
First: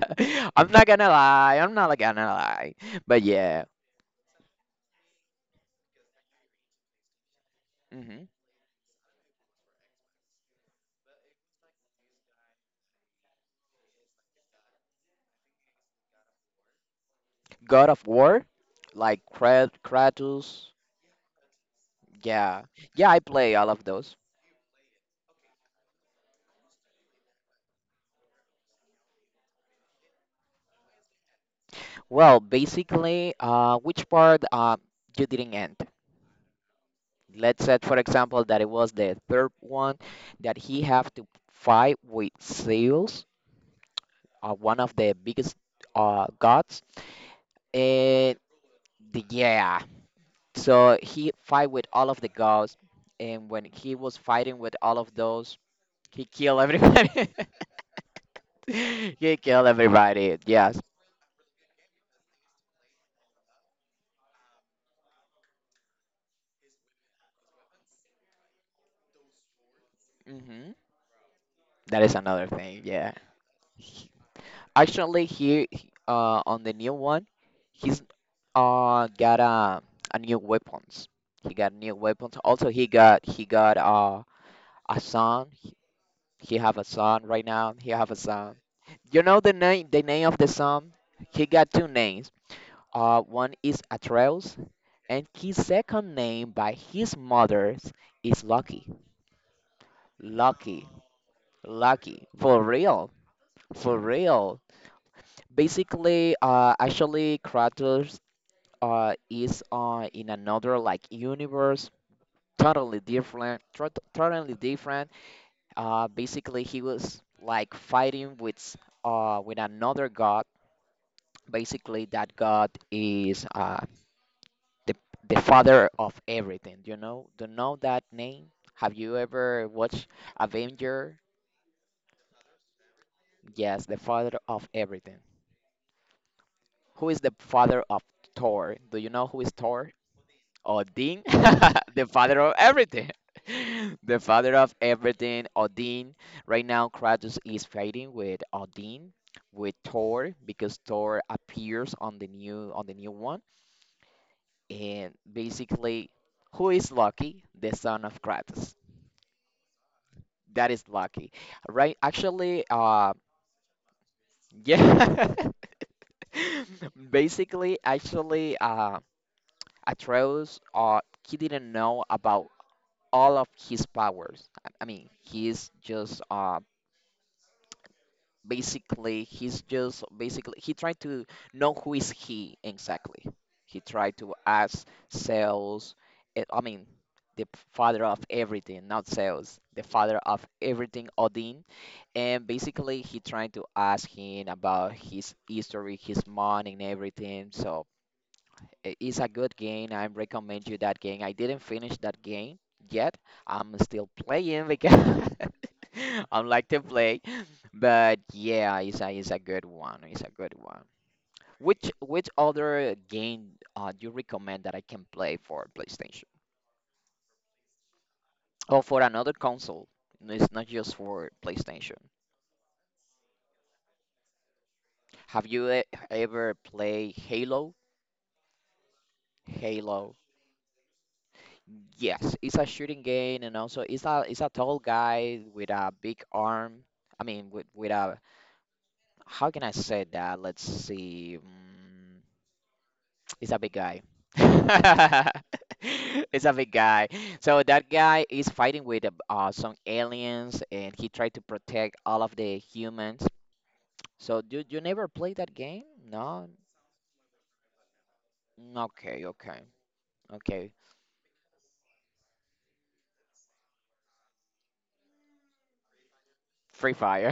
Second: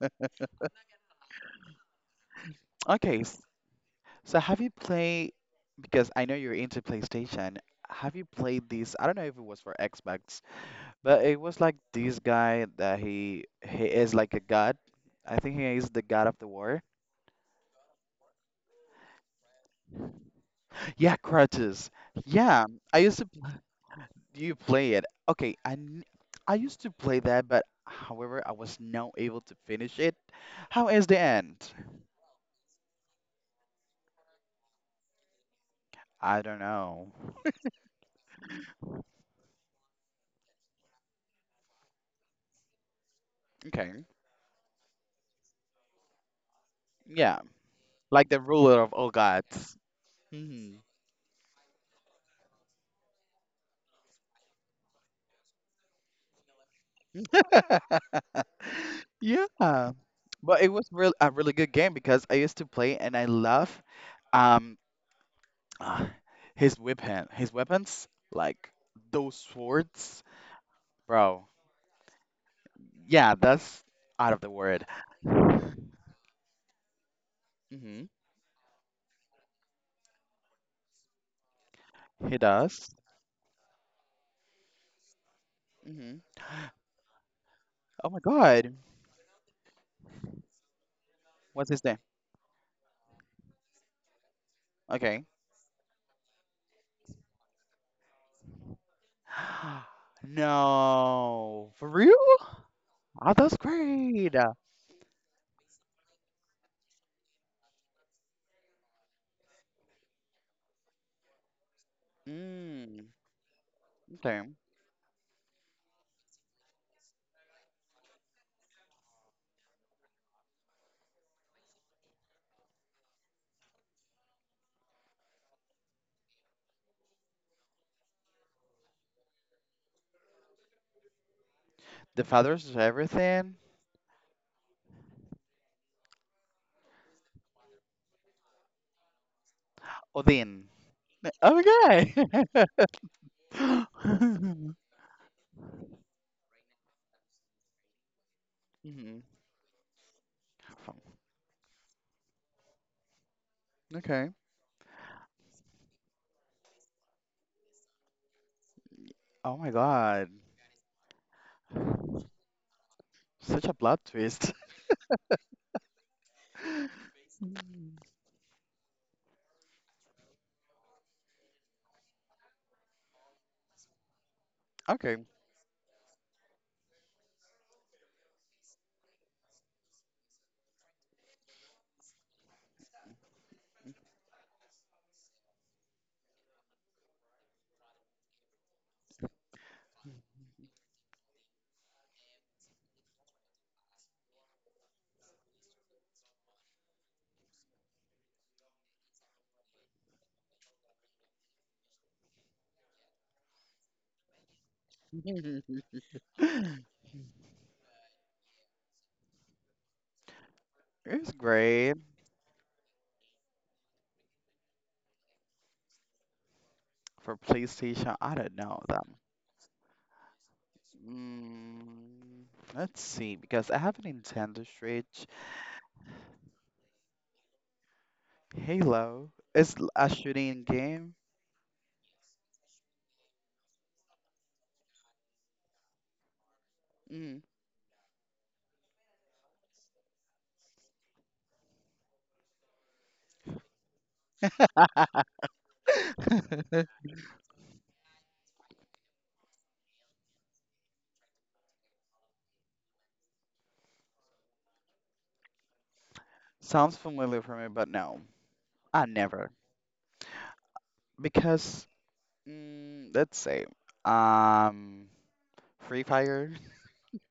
A: (laughs) I'm not gonna lie. I'm not gonna lie.
B: Okay,
A: But yeah.
B: so have you played, because I know you're into PlayStation, have you
A: Hmm.
B: played this? I don't know if it was for Xbox, but it was like this guy that he is like a god. I think he is the god of the war.
A: God of War, like Kratos.
B: Yeah, Kratos.
A: Yeah.
B: Yeah, I
A: Yeah,
B: used
A: I
B: to.
A: play all of those.
B: You play it? Okay, I used to play that, but however, I was not able to finish it. How is the end?
A: Well, basically, which part you didn't end?
B: I don't know.
A: Let's say, for example, that it was the third one that he have to fight with Zeus,
B: Okay.
A: one of the biggest gods,
B: Yeah. Like
A: and
B: the ruler of all
A: the,
B: gods.
A: yeah,
B: Hmm.
A: so he fight with all of the gods, and when he was fighting with all of those, he killed everybody. (laughs) (laughs)
B: (laughs)
A: He killed
B: Yeah.
A: everybody.
B: But it
A: Yes.
B: was real a really good game because I used to play and I love um ah, his weapons like those swords.
A: Hmm.
B: Bro.
A: That is another thing. Yeah.
B: Yeah, that's out of the word.
A: Actually, on the new one, he's
B: Hmm.
A: got a new weapons. He got new
B: He
A: weapons. Also, he
B: does.
A: got he got uh a son.
B: Hmm.
A: He have a son right now. He
B: Oh
A: have a
B: my
A: son.
B: God.
A: You know the name of the son. He got
B: What's his
A: two
B: name?
A: names. One is Atreus, and
B: Okay.
A: his second name by his mother's is Lucky.
B: (gasps)
A: Lucky,
B: No. For real?
A: Lucky, for real,
B: Oh, that's
A: for
B: great.
A: real. Basically, actually, Kratos is in another like universe, totally
B: Mm.
A: different,
B: Okay.
A: totally different. Basically, he was like fighting with another god. Basically, that god is the the father of everything. You know, do you know that name? Have you ever watched Avenger?
B: The fathers of everything.
A: Yes, the father of everything. Who is the father of Thor? Do you know who is Thor?
B: Odin.
A: Odin, (laughs) the
B: Okay.
A: father of everything.
B: (laughs)
A: (laughs) The father
B: Hmm.
A: of everything, Odin. Right now, Kratos is fighting with Odin, with Thor, because Thor appears on the new one.
B: Okay.
A: And basically, who is Loki? The son of Kratos.
B: Oh my God.
A: That is Loki, right? Actually,
B: Such a plot twist.
A: yeah. (laughs) (laughs) Basically, actually, Atreus, he didn't know about all of his powers. I I
B: (laughs)
A: mean,
B: Okay.
A: he's just basically he tried to know who is he exactly. He tried to ask Zeus, eh, I mean, the father of everything, not Zeus, the father of everything, Odin. And basically, he tried to ask him about his history, his mom, and everything. It's a good game. I recommend you that game. I didn't finish that game yet. I'm still playing because
B: (laughs)
A: (laughs) I'm like to play. But yeah, it's a good one. It's a good one.
B: It's
A: Which
B: great.
A: which other game do you recommend that I can play for PlayStation
B: For PlayStation, I don't know
A: or for
B: that.
A: another console? No, it's not just for PlayStation.
B: Mm, let's see, because I have a Nintendo Switch.
A: Have you e- Ever played Halo?
B: Halo is a
A: Halo.
B: shooting game.
A: Yes, it's a shooting game, and also it's a tall guy with a big arm. I
B: Mm.
A: mean, with a how can I say that? Let's see. Mm, it's a big guy. (laughs) It's a big guy. So that guy is fighting with some aliens, and he tried to protect all of the humans. So do you never play that game? No.
B: Sounds familiar for me, but no, I
A: Okay,
B: never.
A: okay, okay.
B: Because let's say, um, Free Fire.
A: Free Fire.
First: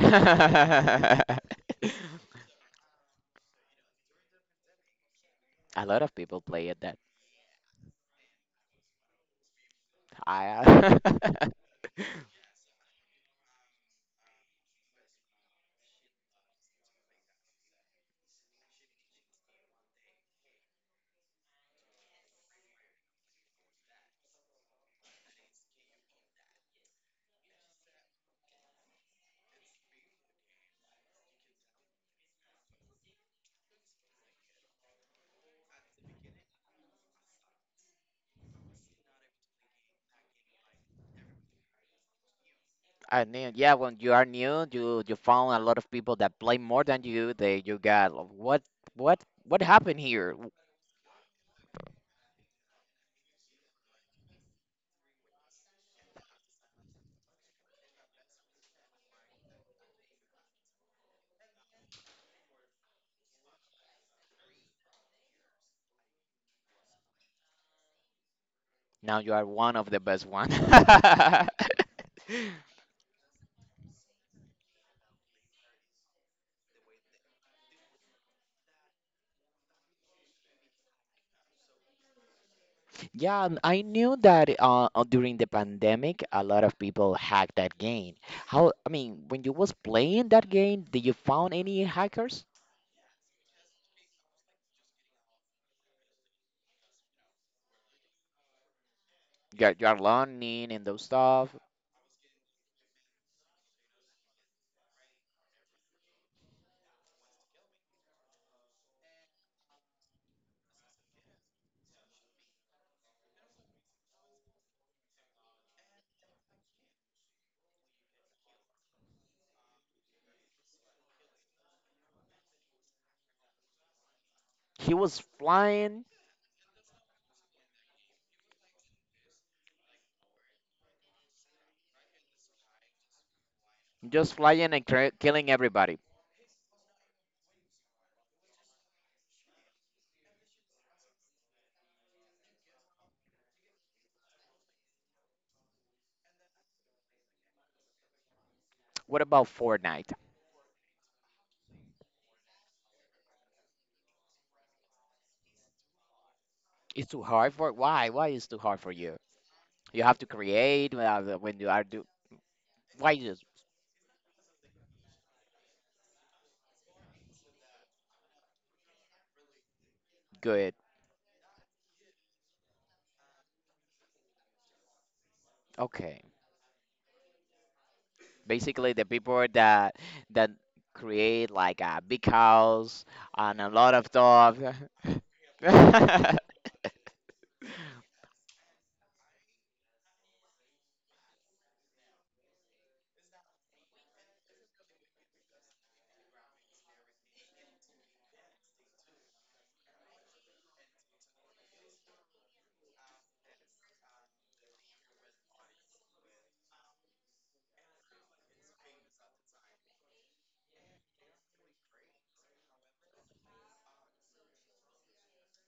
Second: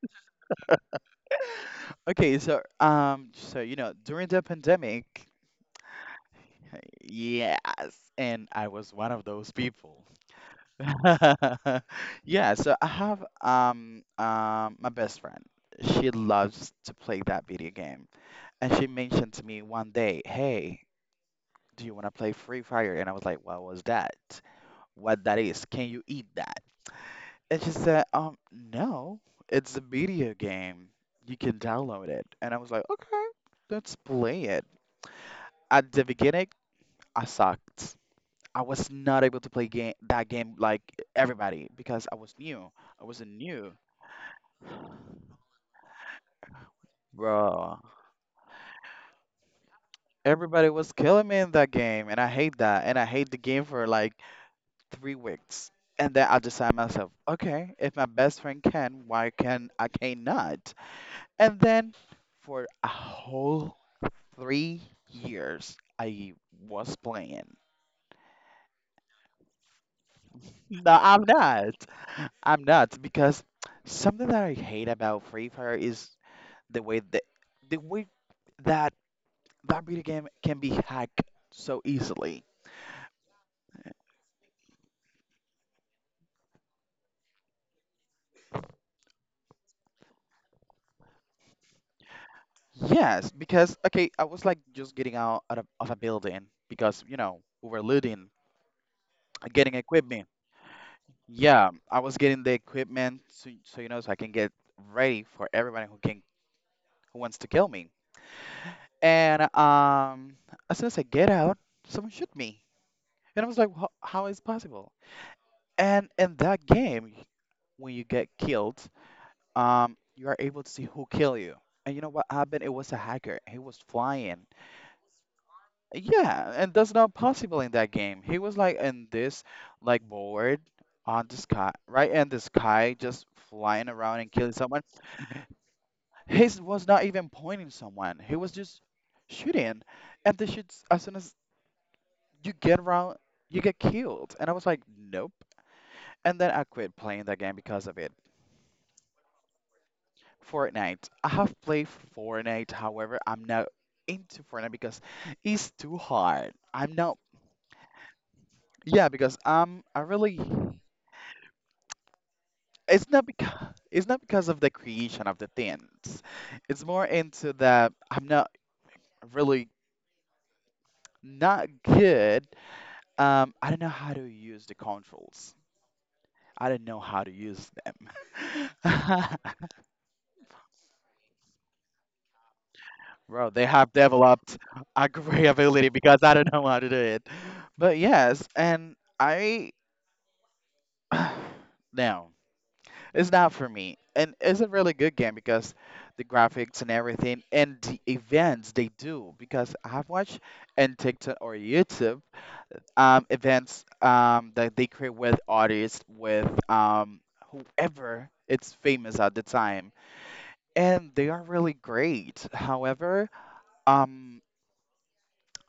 B: Okay, so during the pandemic,
A: (laughs) A lot of people play it.
B: yes, and I was one of those people.
A: I
B: (laughs) Yeah, so I have my best friend. She loves to play that video game, and she mentioned to me one day, "Hey, do you want to play Free Fire?" And I was like, "What was that? What that is? Can you eat that?" And she said, no, it's a video game. You can download it." And I was like, "Okay." Let's play it. At the beginning, I sucked. I was not able to play game that game like everybody because I was new. I
A: (laughs) I
B: wasn't
A: knew,
B: new,
A: yeah, when you are new you you found a lot of people that play more than you they you
B: bro.
A: got like, what what happened here.
B: Everybody was killing me in that game, and I hate that. And I hate the game for like 3 weeks. And then I decided myself, okay, if my best friend can, why can I can't not? And then for a whole 3 years, I was playing.
A: Now you are one of the best one.
B: No,
A: (laughs)
B: I'm not. I'm not because something that I hate about Free Fire is the way that the way that that video game can be hacked so easily.
A: Yeah, and I knew that during the pandemic a lot of people hacked that game. How I mean when you was playing that game did you found any hackers?
B: Yes, because okay, I was like just getting out of a building because you know we were looting,
A: You
B: getting
A: are, you are
B: equipment.
A: learning and those stuff.
B: Yeah, I was getting the equipment so I can get ready for everybody who wants to kill me. And as soon as I get out, someone shoot me, and I was like, how is possible?" And in that game, when you get killed, you are able to see who kill you. And you know what happened? It was a hacker. He was flying.
A: He was flying.
B: Yeah, and that's not possible in that game. He was like in this like board on the sky, right in the sky, just flying around and
A: Just
B: killing
A: flying
B: someone.
A: and killing everybody.
B: His was not even pointing someone. He was just shooting, and the shoots as soon as you get around, you get killed. And I was like, nope. And then I quit playing that game because of it.
A: What about Fortnite?
B: Fortnite. I have played Fortnite, however, I'm not into Fortnite because it's too hard. I'm
A: It's
B: not,
A: too hard for why? Why is too hard for
B: yeah,
A: you? You have to create when you are do.
B: it's
A: Why
B: not
A: is
B: because of the creation of the things. It's more into the, I'm not really,
A: good?
B: not good. I don't know how to use the controls.
A: Okay,
B: I don't know how to use
A: basically the
B: them.
A: people
B: (laughs)
A: that that create like a big house
B: Bro,
A: and
B: they
A: a
B: have
A: lot of
B: developed
A: stuff.
B: a great (laughs) ability because I don't
A: (laughs)
B: know how to do it. But yes, and I (sighs) no, it's not for me. And it's a really good game because the graphics and everything and the events they do, because I have watched on TikTok or YouTube events that they create with artists, with whoever it's famous at the time. And they are really great. However, um,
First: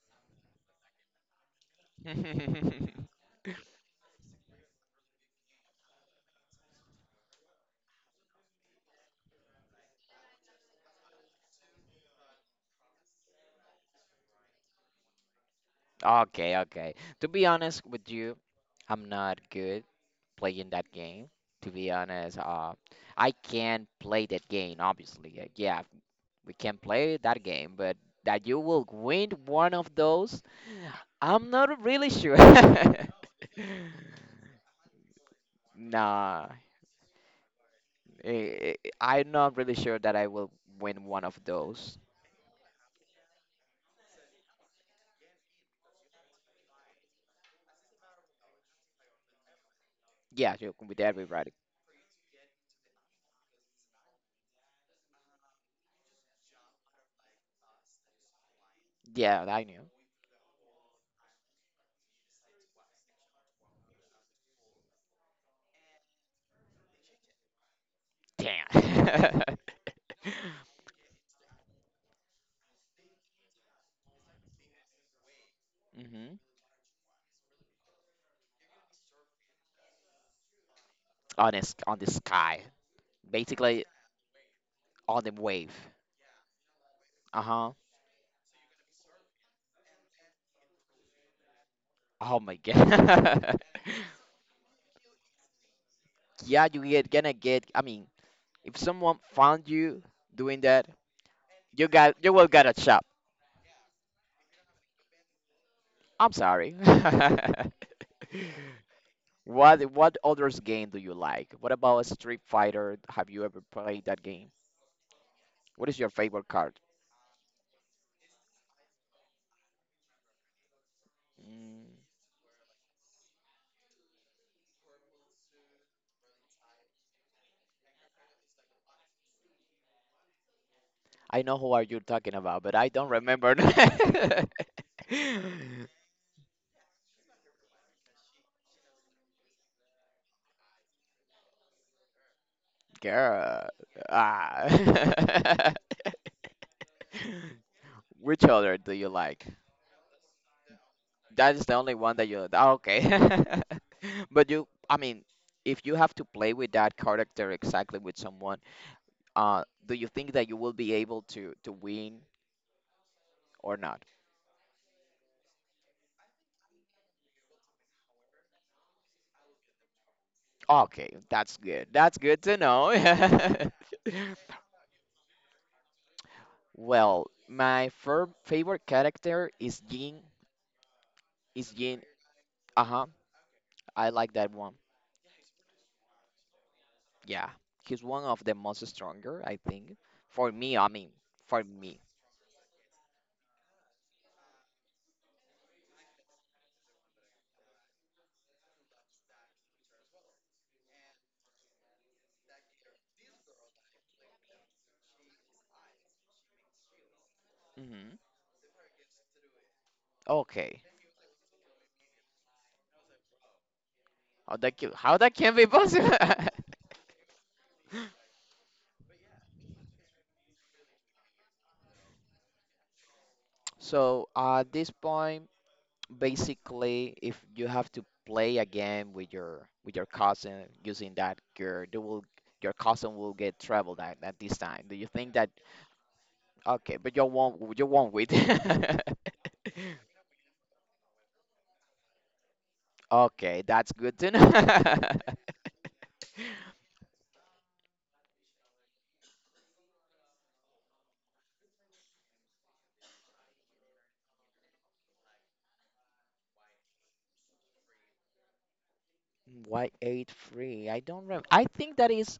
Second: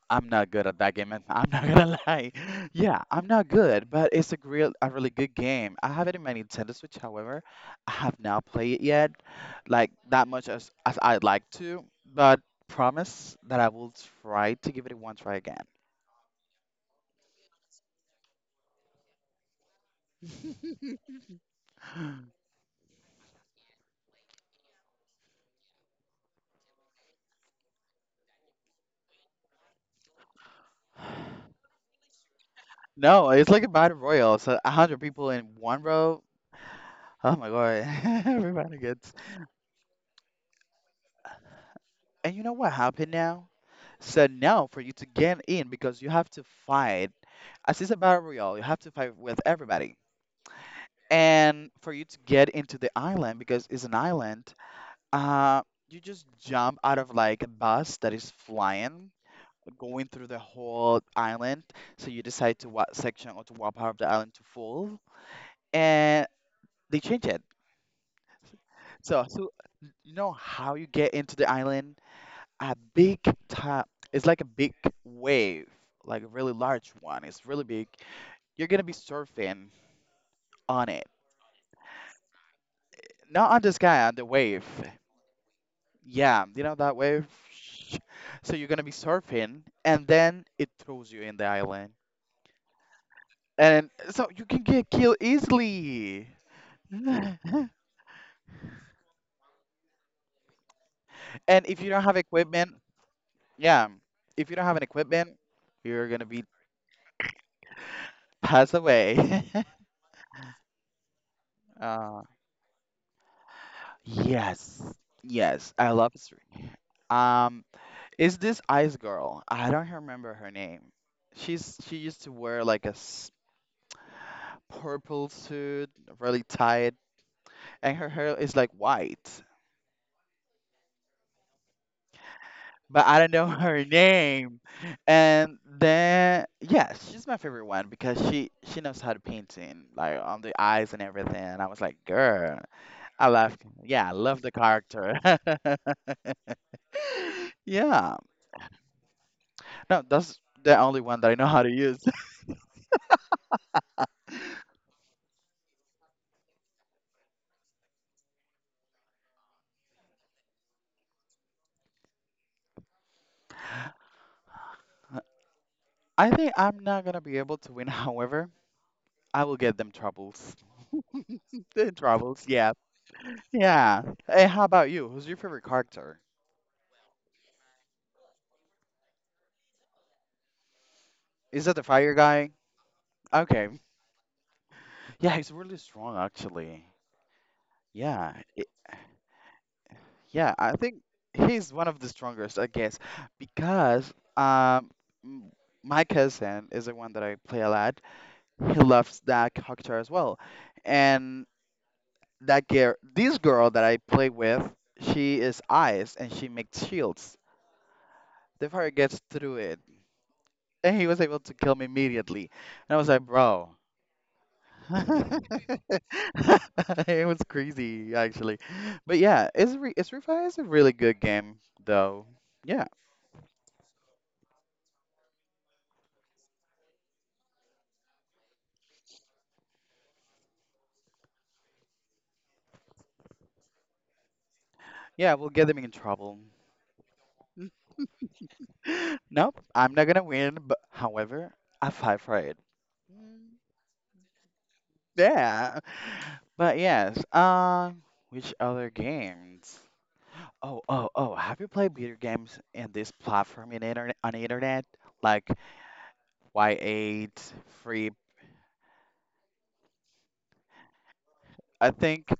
B: I'm not good at that game, man. (laughs) I'm not gonna (laughs) lie. Yeah, I'm not good, but it's a really good game. I have it in my Nintendo Switch, however, I have not played it yet, like that much as I'd like to, but promise that I will try to give it a one try again.
A: Okay, okay. To be honest with you, I'm not good playing that game. To be honest, I can play that game, obviously. Yeah, we can play that game, but that you will win one of those, I'm not really sure. (laughs)
B: No, it's like a battle royale, so a hundred people in one row.
A: Nah,
B: Oh my God, (laughs)
A: eh, eh,
B: everybody gets.
A: I'm not really sure that I will win one of those.
B: And you know what happened now? So now for you to get in, because you have to fight, as it's a battle royale, you have to fight with everybody.
A: Yeah, you with everybody.
B: And for you to get into the island, because it's an island, uh, you just jump out of like a bus that is flying,
A: Yeah, I knew.
B: going through the whole island. So you decide to what section or to what part of the island to fall, and they change it. So,
A: Damn.
B: so
A: (laughs)
B: you know how you get into the island? A big top, it's like a big wave, like a
A: Hmm.
B: really large one. It's really big. You're gonna be surfing on it,
A: On this, on the sky,
B: not on the
A: basically
B: sky, on the wave.
A: on the wave.
B: Yeah, you know that wave.
A: Uh huh.
B: (sniffs) So you're gonna be surfing, and then it throws you in the island,
A: Oh my god.
B: and
A: (laughs)
B: so you can get killed easily.
A: Yeah, you
B: (laughs)
A: get gonna get. I mean, if someone found you doing that,
B: And if
A: you
B: you don't have
A: got you will get
B: equipment,
A: a
B: yeah, if you don't have an equipment, you're gonna
A: I'm
B: be
A: sorry. (laughs)
B: passed away. (laughs)
A: What others game do you like? What about
B: Uh,
A: Street Fighter? Have you ever played that game?
B: yes, yes,
A: What
B: I
A: is your
B: love stream.
A: favorite card?
B: Um, is this Ice Girl? I don't remember her name. She's
A: Mm,
B: she used to wear like a s- purple suit, really tight, and her hair is like white,
A: I know who are you talking about, but I
B: but
A: don't
B: I don't know (laughs)
A: remember.
B: her
A: (laughs)
B: name. And then yeah, she's my favorite one because she knows how to painting like on the eyes and everything. And I was like, girl, I love
A: Girl,
B: yeah, I love the character. (laughs)
A: ah.
B: Yeah,
A: (laughs) Which other do you like?
B: no, that's the only one that I know
A: That
B: how
A: is
B: to
A: the only
B: use.
A: one that you. Ah, okay. (laughs) But you, I mean, if you have to play with that character exactly with someone, do you think that you will be able to win or not?
B: (laughs) I think I'm not gonna be able to win. (laughs) However, I will get them troubles.
A: Okay, that's
B: (laughs)
A: good.
B: The
A: That's good
B: troubles,
A: to
B: yeah,
A: know.
B: yeah.
A: (laughs)
B: Hey, how about you? Who's your favorite character?
A: Well, my favorite character is Jin.
B: Is
A: Is
B: that the
A: Jin?
B: fire guy?
A: Uh-huh.
B: Okay,
A: I like that one.
B: yeah, he's really strong actually.
A: Yeah, he's one
B: Yeah,
A: of the
B: it,
A: most stronger, I think. For
B: yeah, I
A: me, I
B: think
A: mean, for
B: he's one of
A: me.
B: the strongest, I guess, because m- my cousin is the one that I play a lot. He loves that character as well. And that girl, this girl that I play with, she is ice and she makes shields.
A: Hmm.
B: The fire gets through it.
A: Okay.
B: And he was able to kill me immediately. And I was like, bro.
A: How that can, how that
B: (laughs)
A: can be possible? (laughs)
B: (laughs) It was crazy actually, but yeah, it's Isrify is a really good game though. Yeah,
A: So at this point, basically if you have to play a game with your cousin using that gear, they will your cousin will get troubled at this time, do you think
B: yeah,
A: that?
B: we'll get them in trouble.
A: Okay, but you won't win. (laughs)
B: Nope, I'm not gonna win, but however, I fight for it. Mm,
A: okay, that's good to know.
B: yeah,
A: (laughs)
B: but yes. Which other games? Oh, oh, oh! Have you played video games in this platform in internet on the internet like Y8, Free?
A: Y8 Free, I don't remember. I
B: I
A: think that
B: think.
A: is...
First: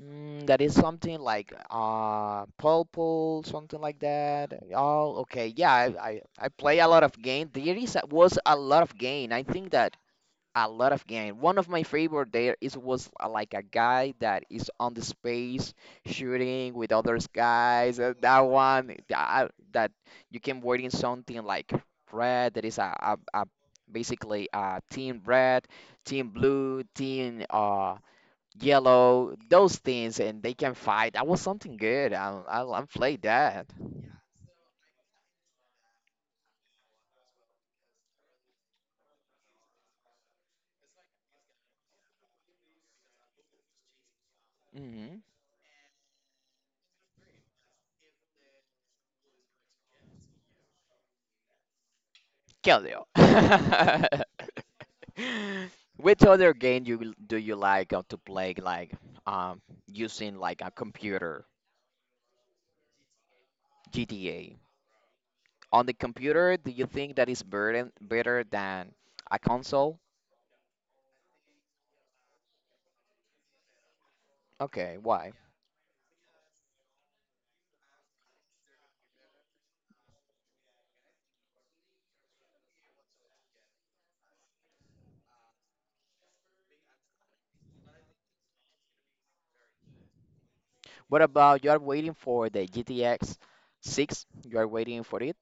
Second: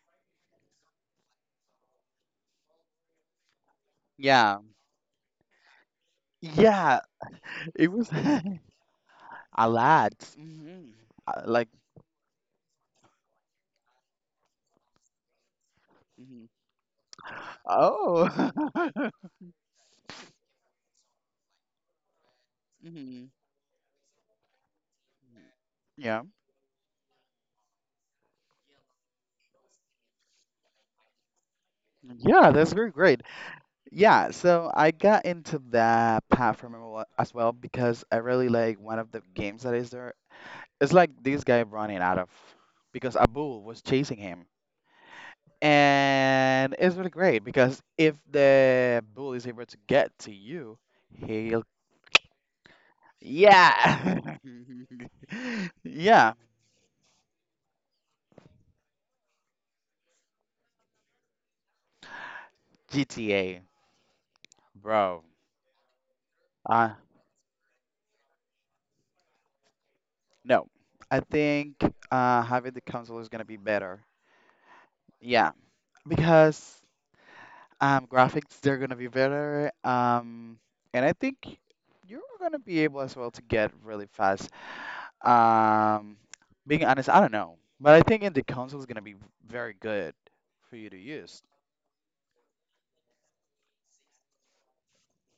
A: that is something like purple, something like that.
B: Yeah,
A: Oh, okay, yeah, I play a
B: yeah.
A: lot of game. There
B: It
A: is a,
B: was
A: was a lot of game, I
B: (laughs)
A: think
B: a
A: that.
B: lot.
A: A
B: Mhm.
A: lot of game. One of
B: Like
A: my favorite there is was like a guy that is on the space shooting with other guys. That
B: oh,
A: one
B: (laughs)
A: that you can word in something like red. That is a basically team red,
B: yeah,
A: team blue, team yellow. Those things, and they can fight. That was something good. I
B: yeah,
A: I,
B: that's
A: I
B: very
A: played
B: great.
A: that.
B: Yeah, so I got into that platform a lot as well because I really like one of the games that is there. It's like this guy running out of because a bull was chasing him,
A: Mm-hmm.
B: and it's really great because if the bull is able to get to you, he'll
A: Kill you.
B: yeah,
A: (laughs)
B: (laughs)
A: (laughs) Which
B: yeah,
A: other game you do you like, to play, like, um using like a computer?
B: GTA,
A: GTA?
B: bro.
A: On the computer, do you
B: Uh,
A: think that is better than a console?
B: no, I think having the console is gonna be better.
A: Okay, why?
B: Yeah, because graphics they're gonna be better. And I think you're gonna be able as well to get really fast. Um, Being honest, I don't know, but I think in the console is gonna be very good for you to
A: What
B: use.
A: about, you are waiting for the GTX 6? You are waiting for it?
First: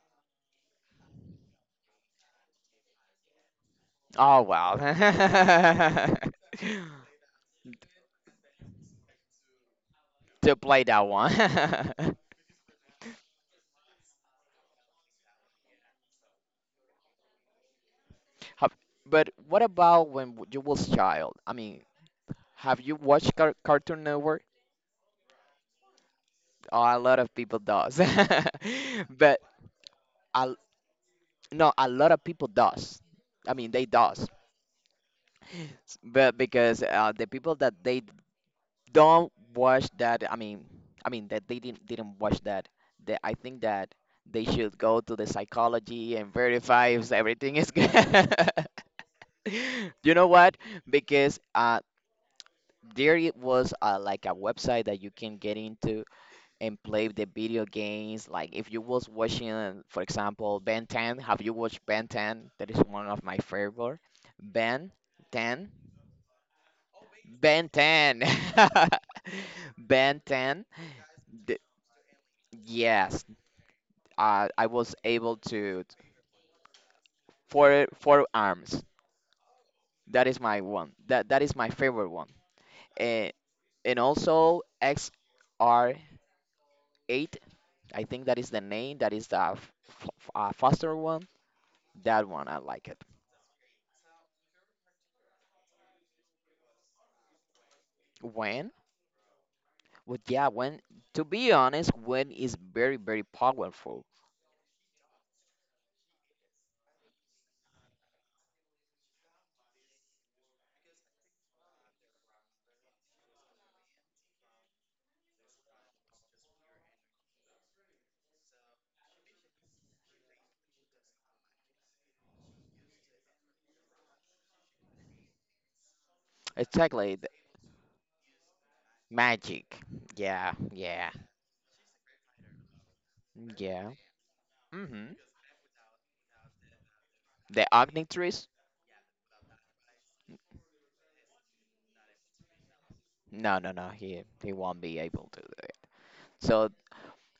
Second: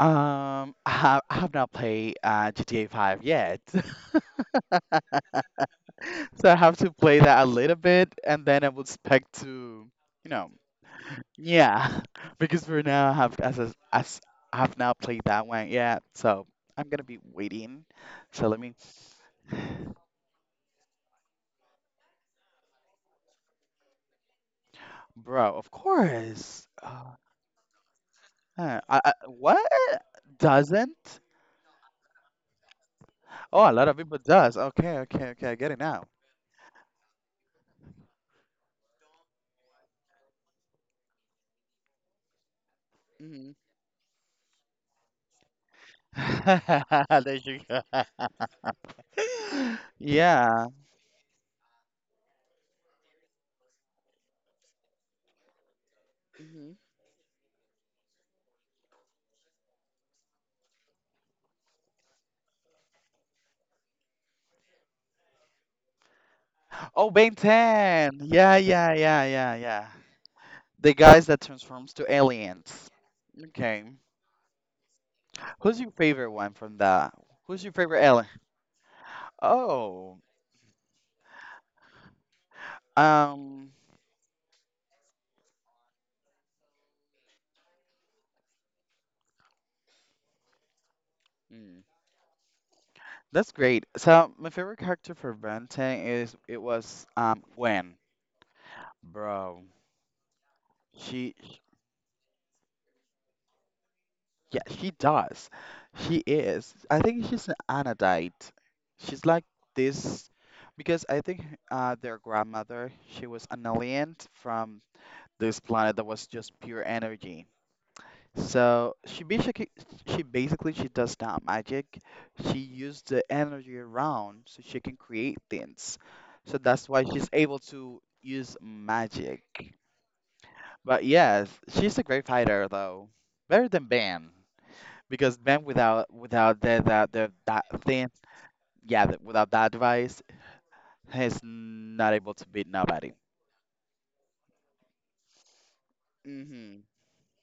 B: I have not played GTA 5 yet, (laughs)
A: Oh, wow. (laughs)
B: so I have to play that a little bit, and then I would expect to, you know,
A: To play that one.
B: yeah,
A: (laughs)
B: (laughs) because for now I have I have not played that one yet, so I'm gonna be waiting. So let me,
A: Have- But what about when you was child? I mean, have you watched Cartoon Network?
B: bro. Of course.
A: Oh, a lot of people does, (laughs) but
B: What
A: a,
B: doesn't?
A: no, a lot of people does. I
B: Oh, a
A: mean, they
B: lot of people
A: does,
B: does. Okay, okay, okay. I get it now.
A: but because the people that they don't watch that, I mean, that they didn't watch that, that I think that they should go to the psychology and verify if
B: (laughs) There
A: everything
B: you
A: is
B: go.
A: good.
B: (laughs)
A: (laughs) You know what?
B: Yeah.
A: Because there it was like a website that you can get into and play the video games. Like, if you was watching, for example, Ben 10. Have you watched Ben 10? That is one of my favorite. Ben 10.
B: Oh, Ben
A: Ben
B: 10.
A: 10.
B: Yeah, yeah, yeah, yeah,
A: (laughs)
B: yeah.
A: Ben 10.
B: The guys that
A: The-
B: transforms to aliens.
A: yes,
B: Okay.
A: I was able
B: Who's
A: to...
B: your favorite one from that? Who's your
A: four
B: favorite alien?
A: four arms.
B: Oh.
A: That is my one. That is my favorite one. And
B: Um,
A: and also XR8, I think that is the name. That is the f- faster one.
B: hmm,
A: That one I like it.
B: that's great. So my favorite character for Benten is it was Gwen,
A: When?
B: bro.
A: But yeah, when, to
B: She,
A: be
B: sh-
A: honest, when is very, very powerful.
B: yeah, she does. She is. I think she's an Anodite. She's like this because I think their grandmother she was an alien from this planet that was just pure energy. So she basically she does not magic. She used the energy around so she can create things. So that's why
A: Exactly,
B: she's
A: the
B: able to use magic.
A: magic. Yeah,
B: But
A: yeah,
B: yes, she's a great fighter though. Better than
A: yeah.
B: Bam.
A: Hmm.
B: Because Bam without the
A: The
B: that thing,
A: Ognitrix?
B: yeah, without that device, he's not able to beat nobody.
A: No, no, no. He won't be able to do it. So,
B: Hmm.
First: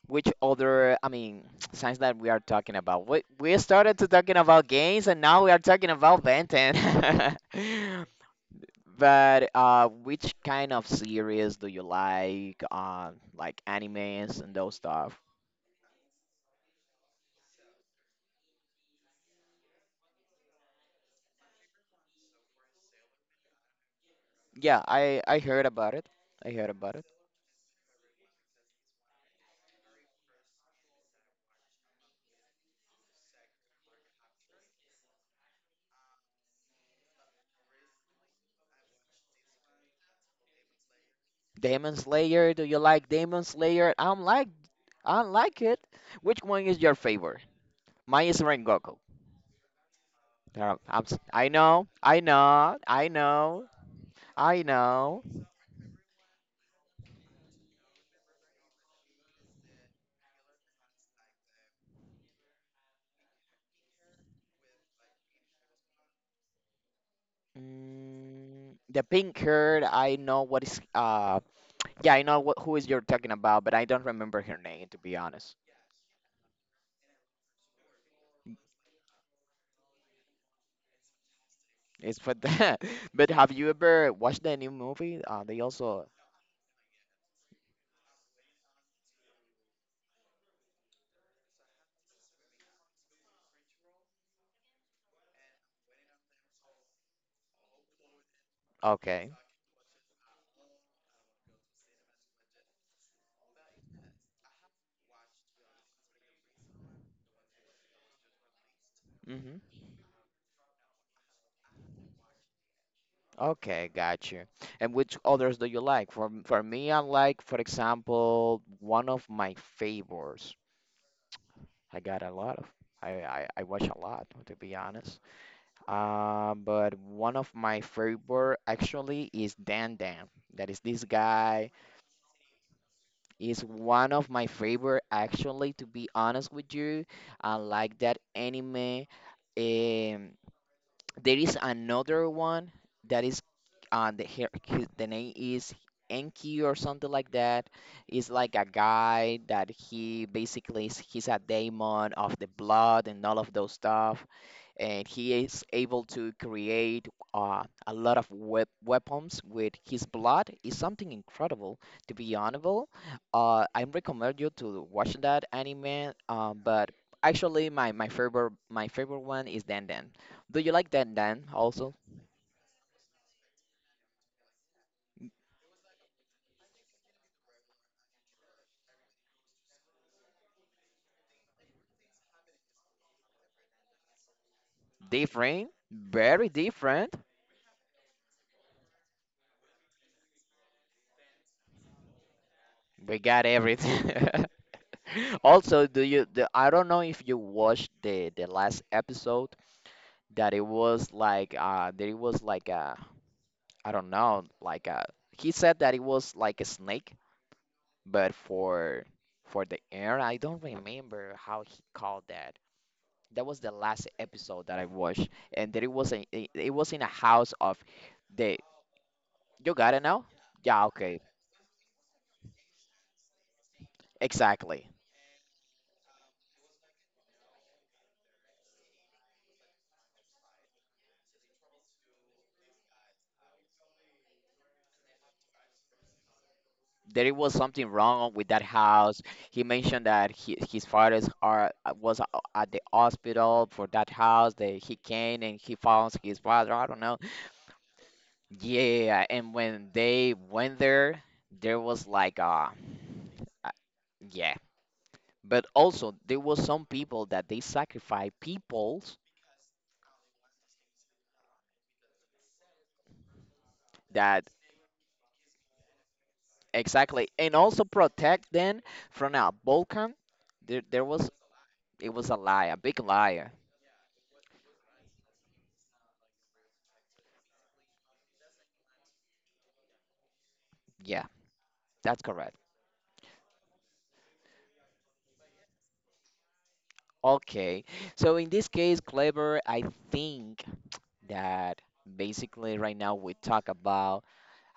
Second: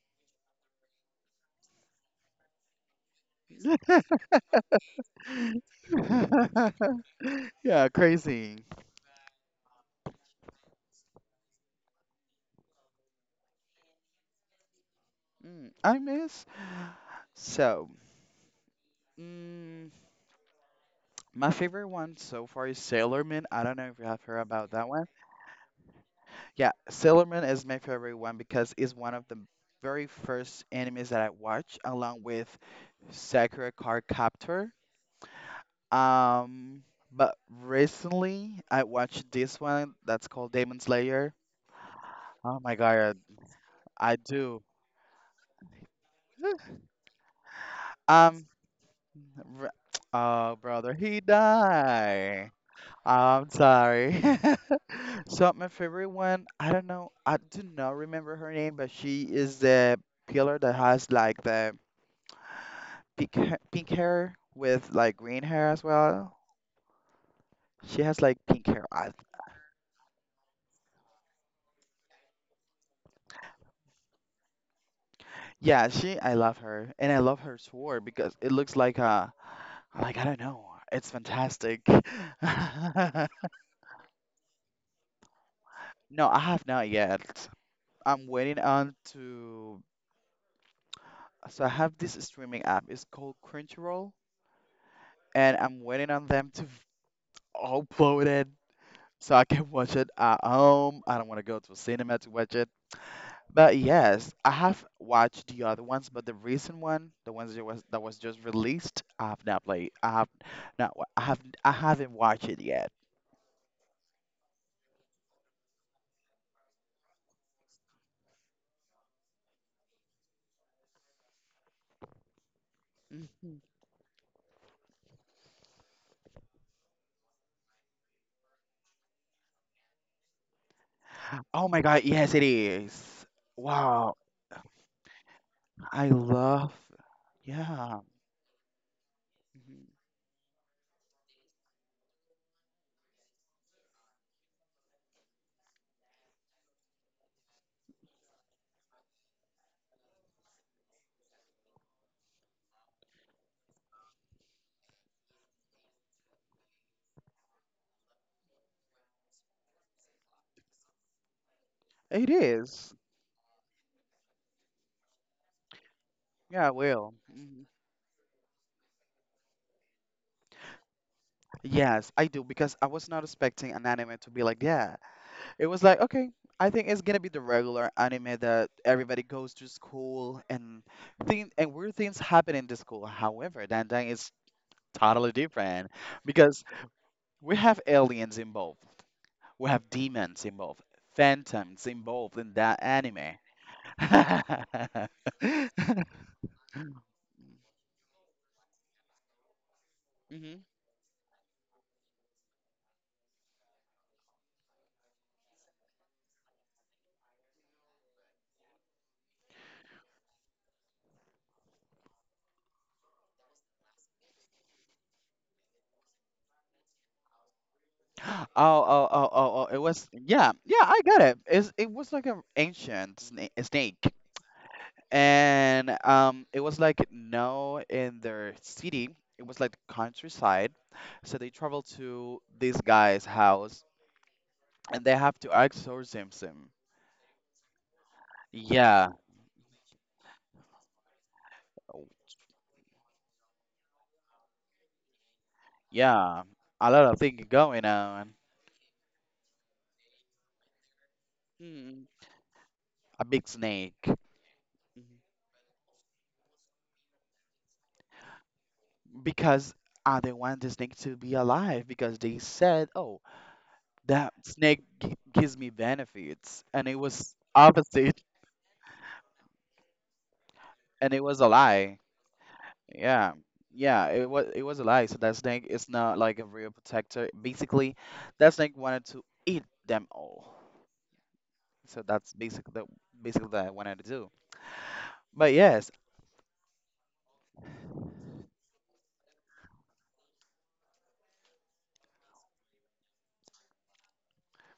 A: which other? I mean, (tsk) signs that we are talking about. We started to talking about games, and now we are talking about Benton.
B: (laughs) Yeah,
A: (laughs)
B: crazy.
A: But which kind of series do you like? Like animes and those stuff.
B: Mm, I miss so. Mm, my favorite one so far is Sailor Moon. I don't know if you have heard about
A: Yeah,
B: that one.
A: I heard about it. I
B: Yeah,
A: heard about it.
B: Sailor Moon is my favorite one because it's one of the very first animes that I watched, along with Sakura Card Captor. Um, but recently I watched this one that's called Demon Slayer.
A: Demon Slayer,
B: Oh
A: do
B: my
A: you like
B: god,
A: Demon Slayer? I
B: I
A: don't like
B: do.
A: I don't like it. Which one is your favorite? Mine is
B: Um,
A: Rengoku.
B: r- oh brother, he
A: I know, I
B: died.
A: know, I
B: I'm
A: know,
B: sorry. (laughs)
A: I know.
B: So my favorite one, I don't know, I do not remember her name, but she is the pillar that has like the pink hair with like green hair as well. She has like pink hair.
A: The pink hair, I know what is yeah, I know what, who is you're talking about, but I don't remember her name, to be honest.
B: Yeah, she, I love her, and I love her sword because it looks like a like I don't know, it's fantastic.
A: It's for that. (laughs) But
B: (laughs)
A: have you ever watched the new movie? They also...
B: No, I have not yet. I'm waiting on to. So I have this streaming app. It's called Crunchyroll, and I'm waiting on them to upload it
A: Okay.
B: so I can (laughs) watch it at home. I don't want to go to a cinema to watch it. But yes, I have watched the other ones, but the recent one, the ones that was just released, I have not
A: Mm-hmm.
B: played. I have not. Wa- I have. I haven't watched it yet.
A: Okay, got you. And which others do you like? For me, I like, for example, one of my favorites. I got a lot of. I, I,
B: Mhm.
A: I watch a lot, to be honest. But one of my favorite actually is Dan Dan. That is this
B: Oh
A: guy.
B: my God! Yes, it is.
A: Is one
B: Wow!
A: of my favorite actually, to
B: I
A: be honest
B: love.
A: with you. I like
B: Yeah,
A: that anime. Um. There is another one that is the his, the name is Enki or something like that. It's like a guy that he's a daemon of the blood and all of those stuff, and he is able to create a lot of weapons with his blood. It's something incredible, to
B: it
A: be honorable.
B: is.
A: I recommend you to watch that anime.
B: Yeah, I
A: But
B: will.
A: actually, my favorite one is Dan Dan. Do you like that, Dan, also?
B: Yes, I do because I was not expecting an anime to be like that. It was like, okay, I think it's gonna be the regular anime that everybody goes to school and thing and weird things happen in the school. However, Dandan is totally
A: Different,
B: different
A: very
B: because
A: different.
B: we have aliens involved, we have demons involved, phantoms involved in that
A: We
B: anime.
A: got everything. (laughs)
B: (laughs)
A: Also, I don't know if you watched the last episode, that
B: Mhm.
A: it was like I don't know, like he said that it was like a snake, but for the air. I don't remember how he called that. That was the last episode that I watched, and that it was it was in a house of...
B: Oh,
A: the
B: oh, oh, oh, oh,
A: You
B: it
A: got it
B: was,
A: now?
B: yeah, yeah,
A: Yeah,
B: I
A: okay.
B: got it. It's, it was like an ancient snake.
A: Exactly.
B: And it was like no in their city. It was like countryside, so they travel to this guy's house and they have to exorcism him.
A: There was something wrong with that
B: Yeah,
A: house. He mentioned that his fathers are was a- at the hospital for that house, that he came and he found his
B: yeah,
A: father. I
B: a
A: don't
B: lot
A: know.
B: of things going on.
A: Yeah, and when they went there, there was like,
B: A big
A: uh,
B: snake
A: yeah. But also, there was some people that they sacrifice peoples
B: because they want the snake to be alive because they said, oh, that
A: that
B: snake gives me benefits, and it
A: exactly,
B: was
A: and also
B: opposite,
A: protect them from a volcano. There
B: and it
A: was
B: was a lie.
A: It was a lie, a big
B: Yeah,
A: liar.
B: yeah, it was a lie. So that snake is not like a real protector. Basically, that snake wanted to eat them all.
A: Yeah,
B: So
A: that's
B: that's
A: correct.
B: basically basically what I wanted to do. But yes,
A: Okay. So in this case, Clever, I think that basically right now we talk about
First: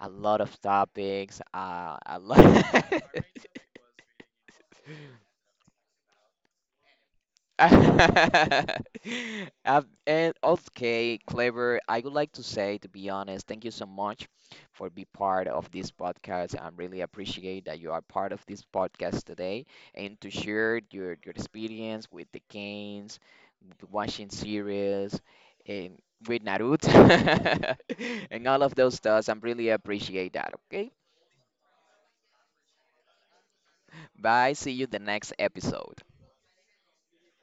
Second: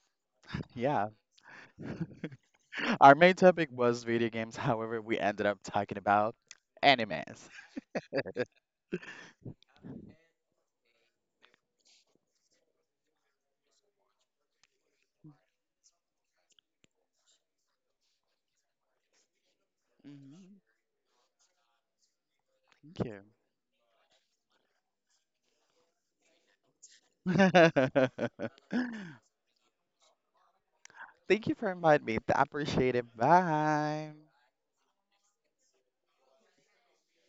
A: a lot of
B: yeah,
A: topics, a lot. (laughs)
B: (laughs) our main topic was video games. However, we ended up talking about animes.
A: (laughs) And okay, Clever, I would like to say, to be honest, thank you so much for being part of this podcast. I really appreciate that you are part of this podcast today, and to share your experience with the
B: Thank
A: games,
B: you.
A: with watching series, and with Naruto, (laughs) and
B: (laughs)
A: all of those stuff. I am really appreciate that. Okay,
B: Thank you for inviting me. I appreciate it. Bye.
A: bye. See you the next episode.